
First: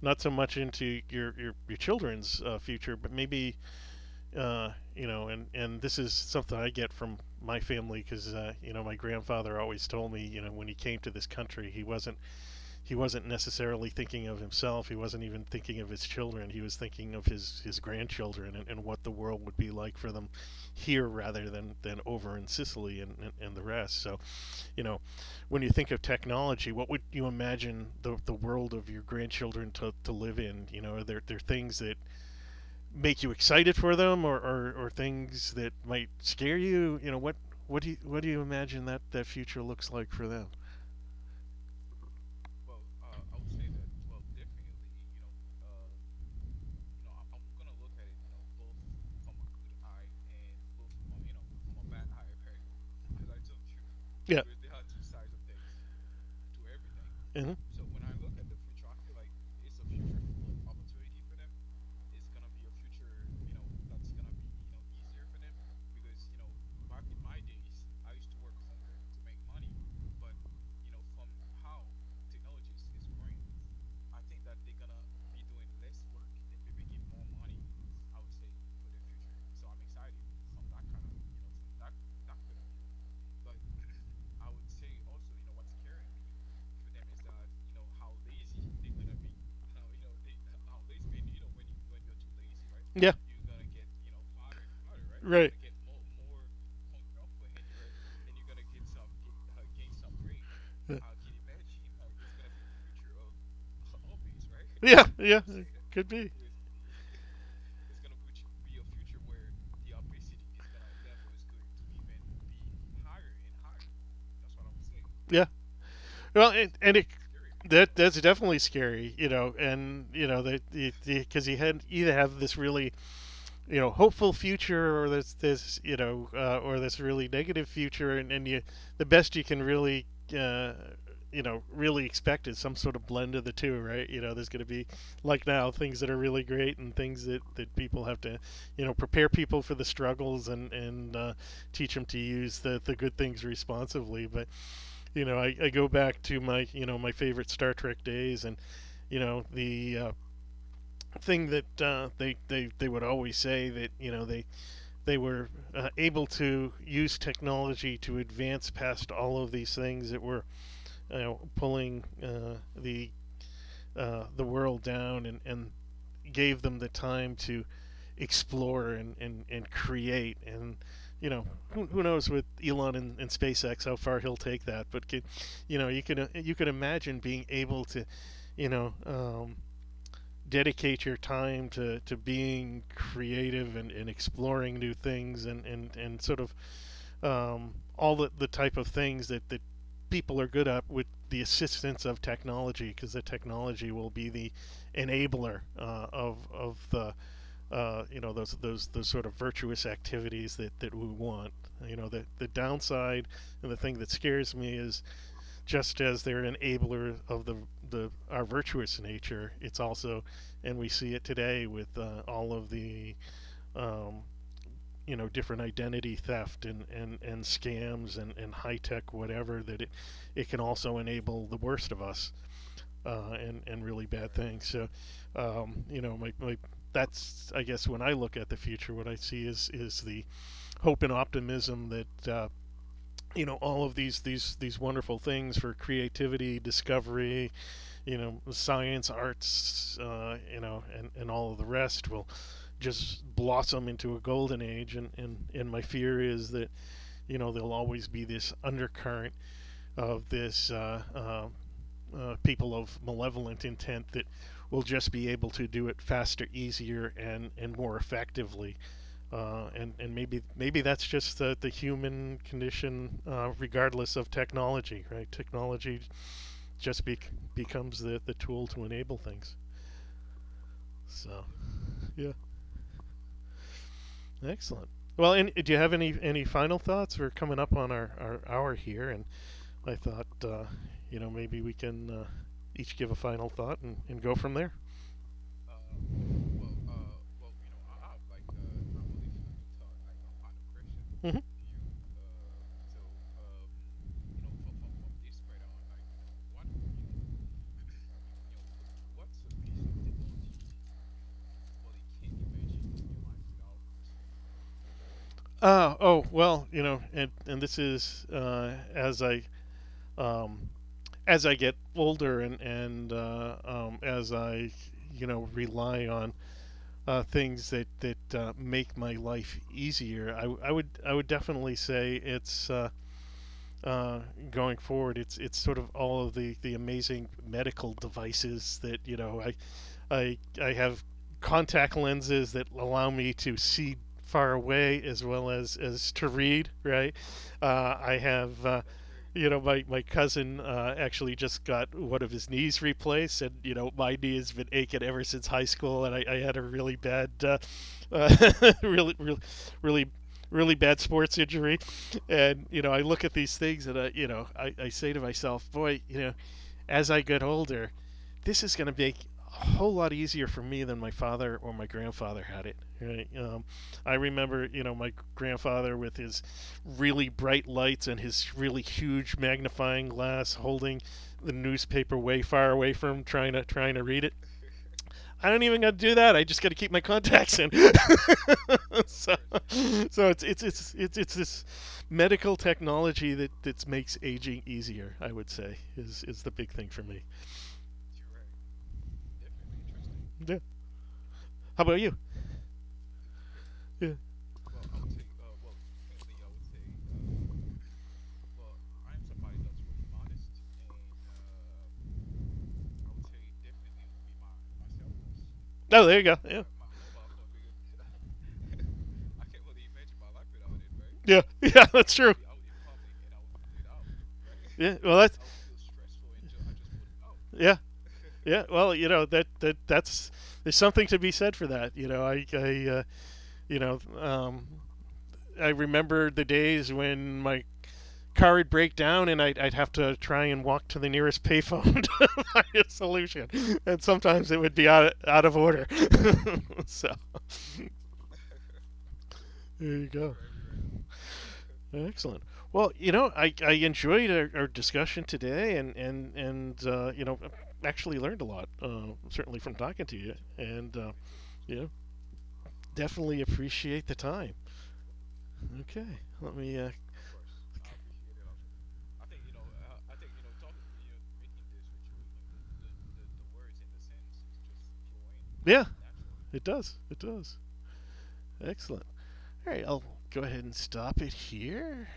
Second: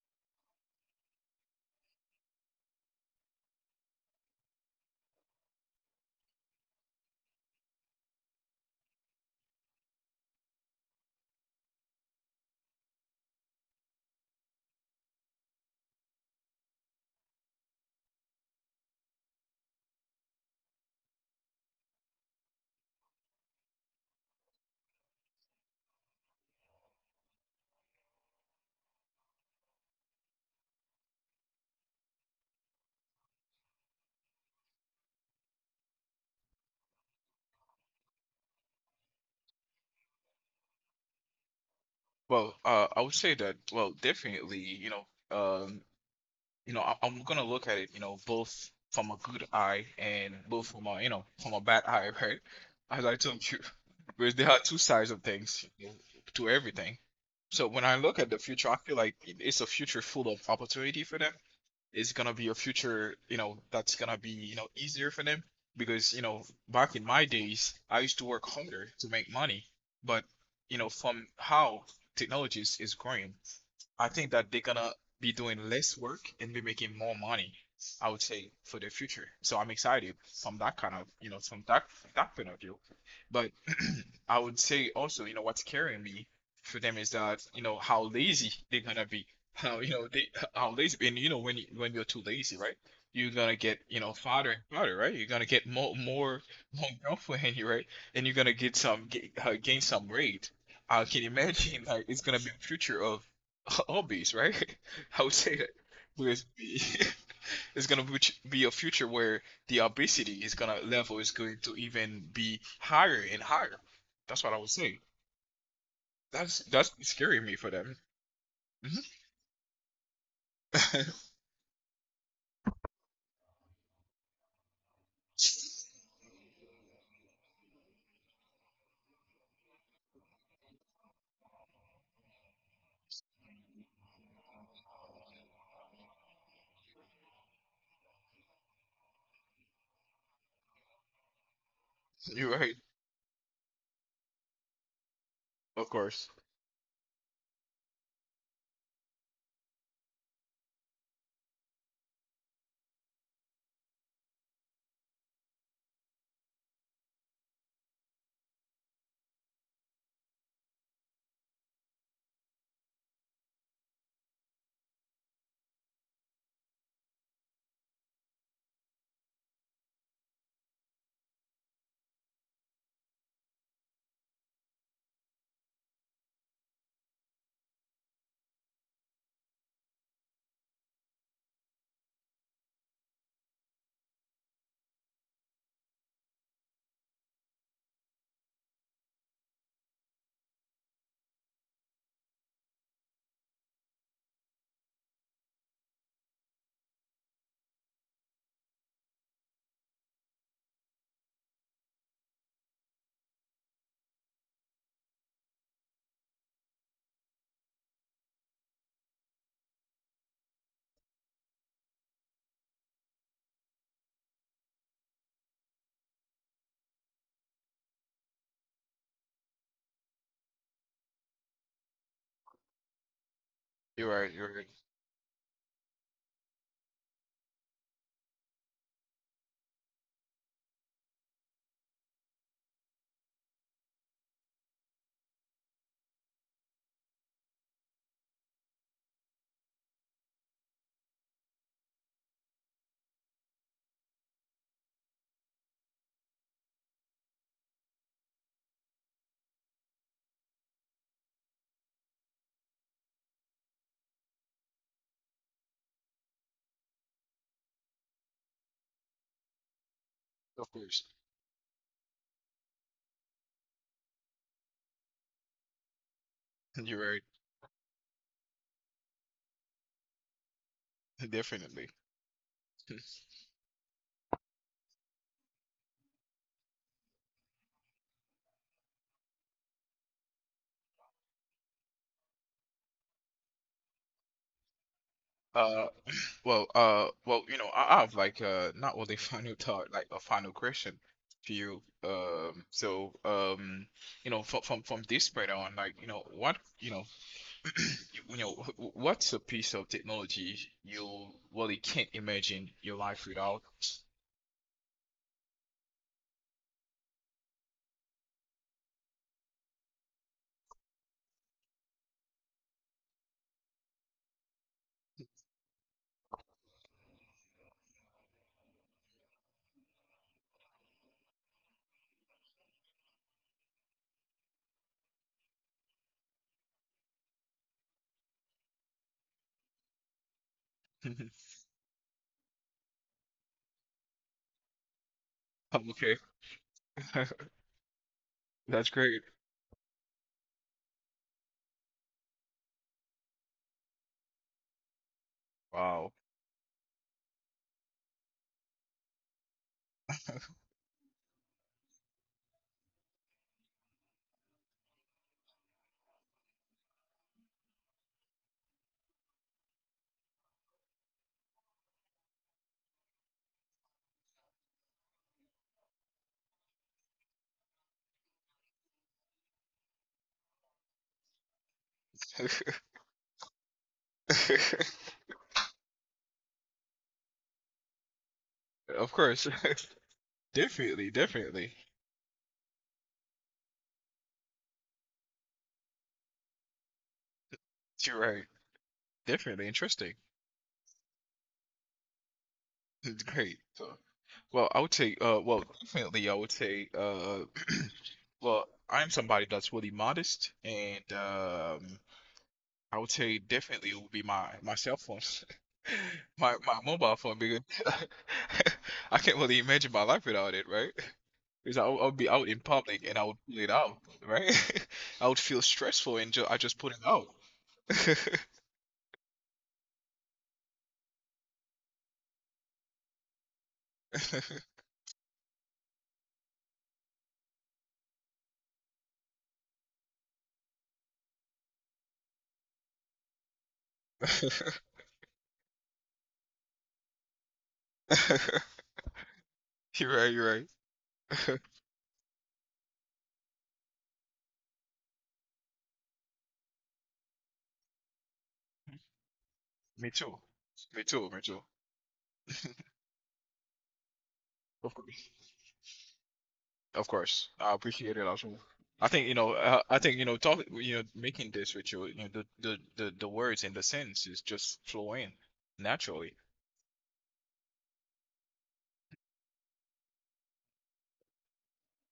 S1: not so much into your children's future, but maybe, uh, you know. And this is something I get from my family, because, you know, my grandfather always told me, you know, when he came to this country, he wasn't, he wasn't necessarily thinking of himself. He wasn't even thinking of his children. He was thinking of his grandchildren, and what the world would be like for them here rather than over in Sicily, and the rest. So, you know, when you think of technology, what would you imagine the world of your grandchildren to live in? You know, are there, there things that make you excited for them, or things that might scare you? You know, what do you imagine that, that future looks like for them?
S2: Well, I would say that. Well, definitely. You know, um, I'm gonna look at it. You know, both from a good eye and both from a you know from a bad eye, right? As I told you,
S1: Yeah.
S2: because there are two sides of things, you know, to everything.
S1: Hmm.
S2: So when I look at the future, I feel like it's a future full of opportunity for them, is gonna be a future, you know, that's gonna be, you know, easier for them, because, you know, back in my days, I used to work harder to make money, but you know, from how technologies is growing, I think that they're gonna be doing less work and be making more money. I would say for the future. So I'm excited from that kind of, you know, from that point of view. But I would say also, you know, what's carrying me for them is that, you know, how lazy they're gonna be. How, you know, they how lazy. And you know, when you're too lazy, right,
S1: Yeah.
S2: you're gonna get, you know, fatter and fatter, right? You're gonna
S1: Right.
S2: get more girlfriend, right? And you're gonna get some gain some weight. I can imagine like it's gonna be a future of hobbies, right?
S1: Yeah.
S2: I would
S1: Yeah.
S2: say that,
S1: It could be.
S2: because It's gonna be- a future where the obesity is gonna level is going to even be higher and higher. That's what I would say.
S1: Yeah. Well,
S2: That's that's
S1: and it,
S2: scary me for them.
S1: that that's definitely
S2: Mhm.
S1: scary, you know. And you know, they, because he had, either have this really, you know, hopeful future, or this, you know, or this really negative future. And you, the best you can really, uh, really expect is some sort of blend of the two, right? You know, there's going to be, like now, things that are really great, and things that that people have to, you know, prepare people for the struggles, and, teach them to
S2: You're
S1: use
S2: right.
S1: the good things responsively. But you know, I
S2: Of
S1: go back
S2: course.
S1: to my, you know, my favorite Star Trek days, and you know, the, thing that, they, they would always say, that you know, they were, able to use technology to advance past all of these things that were, you know, pulling, the, the world down, and gave them the time to explore and, and create. And you know, who knows with Elon and SpaceX how far he'll take that? But can, you know, you can, you can imagine being able to, you know um, dedicate your time to being creative, and exploring new things, and, and sort of, all the type of things that, that people are good at, with the assistance of technology. Because the technology will be the enabler of the, you know, those sort of virtuous activities that, that we want. You know, the downside and the thing that scares me is, just as they're an enabler of the our virtuous nature, it's also, and we see it today, with, all of the um, you know different identity theft and scams and high tech whatever that it can also enable the worst of us and really
S2: You're right.
S1: bad
S2: You're right.
S1: things. So, you know, my that's I guess when I look at the future, what I see is the hope and optimism that. You know all of these wonderful things for creativity, discovery, you know, science, arts, you know, and all of the rest will just blossom into a golden age. And my fear is that, you know, there'll always be this undercurrent of this people of malevolent intent that will just be able to do it faster, easier, and more effectively. And maybe
S2: Of
S1: maybe
S2: course.
S1: that's just the human condition, regardless of technology, right? Technology
S2: You're
S1: just
S2: right.
S1: be becomes the tool to enable things. So,
S2: Definitely.
S1: yeah, excellent. Well, and do you have any final thoughts? We're coming up on our hour here, and I thought, you know, maybe we can each give a final thought and go from there.
S2: Uh, well, you know, I have, like, not only final thought, like a final question
S1: Mhm.
S2: to you. So you know, from from this point on, like, you know what's a piece of technology you really can't imagine your life without.
S1: Oh, well, you know, and this is um, as I get older and as I you know rely on things that make my life easier. I would definitely say it's uh, going forward. It's sort of all of the amazing medical devices that you know I have
S2: I'm
S1: contact lenses that allow me to see far away as well
S2: okay.
S1: as to read. Right. I have.
S2: That's great.
S1: You know, my cousin actually just got one of his knees replaced, and, you know, my knee has been aching ever since high school,
S2: Wow.
S1: and I had a really bad, uh, really, really, really, really bad sports injury. And, you know, I look at these things and, I, you know, I say to myself, boy, you know, as I get older, this is going to make a whole lot easier for me than my father or my grandfather had it. Right? I remember, you know, my grandfather with his really bright lights and his really huge magnifying glass, holding the newspaper way far away from him, trying to read it. I don't even got to do that. I just got to keep my contacts in.
S2: Of
S1: So,
S2: course.
S1: so it's it's it's
S2: Definitely,
S1: it's it's this
S2: definitely.
S1: medical technology that that makes aging easier, I would say, is the big thing for me.
S2: You're right. Definitely interesting.
S1: Yeah. How about you?
S2: It's great, so,
S1: Yeah.
S2: well, I would say well, definitely, I would say, well, I'm somebody that's really modest, and I would say definitely it would be my my cell phone,
S1: Oh, there you go.
S2: my
S1: Yeah.
S2: my mobile phone, because I can't really imagine my life without
S1: Really.
S2: it, right?
S1: Yeah.
S2: Because I
S1: Yeah,
S2: would, I
S1: that's
S2: would be
S1: true.
S2: out in public and I would pull it out,
S1: Right?
S2: right?
S1: Yeah. Well,
S2: I would
S1: that's
S2: feel stressful, and ju I just put it out.
S1: yeah. Yeah. Well, you know, that's there's something to be said for that, you know. I you know, I remember the days when my car would break down and I'd have to try and walk to the nearest payphone to find a solution. And sometimes it would be out of order. So there you
S2: You're
S1: go.
S2: right, you're right.
S1: Excellent. Well, you know, I enjoyed our discussion today and, and you know, actually learned a lot, certainly from talking
S2: Me
S1: to you.
S2: too.
S1: And,
S2: Me too, me too.
S1: you know, definitely appreciate the time.
S2: Of course.
S1: Okay. Let me,
S2: Of course, I appreciate it also. I think. I think. Talk. You know, making this with you. You know, the words and the sentences just flow in
S1: yeah,
S2: naturally.
S1: it does. It does. Excellent. All right, I'll go ahead and stop it here.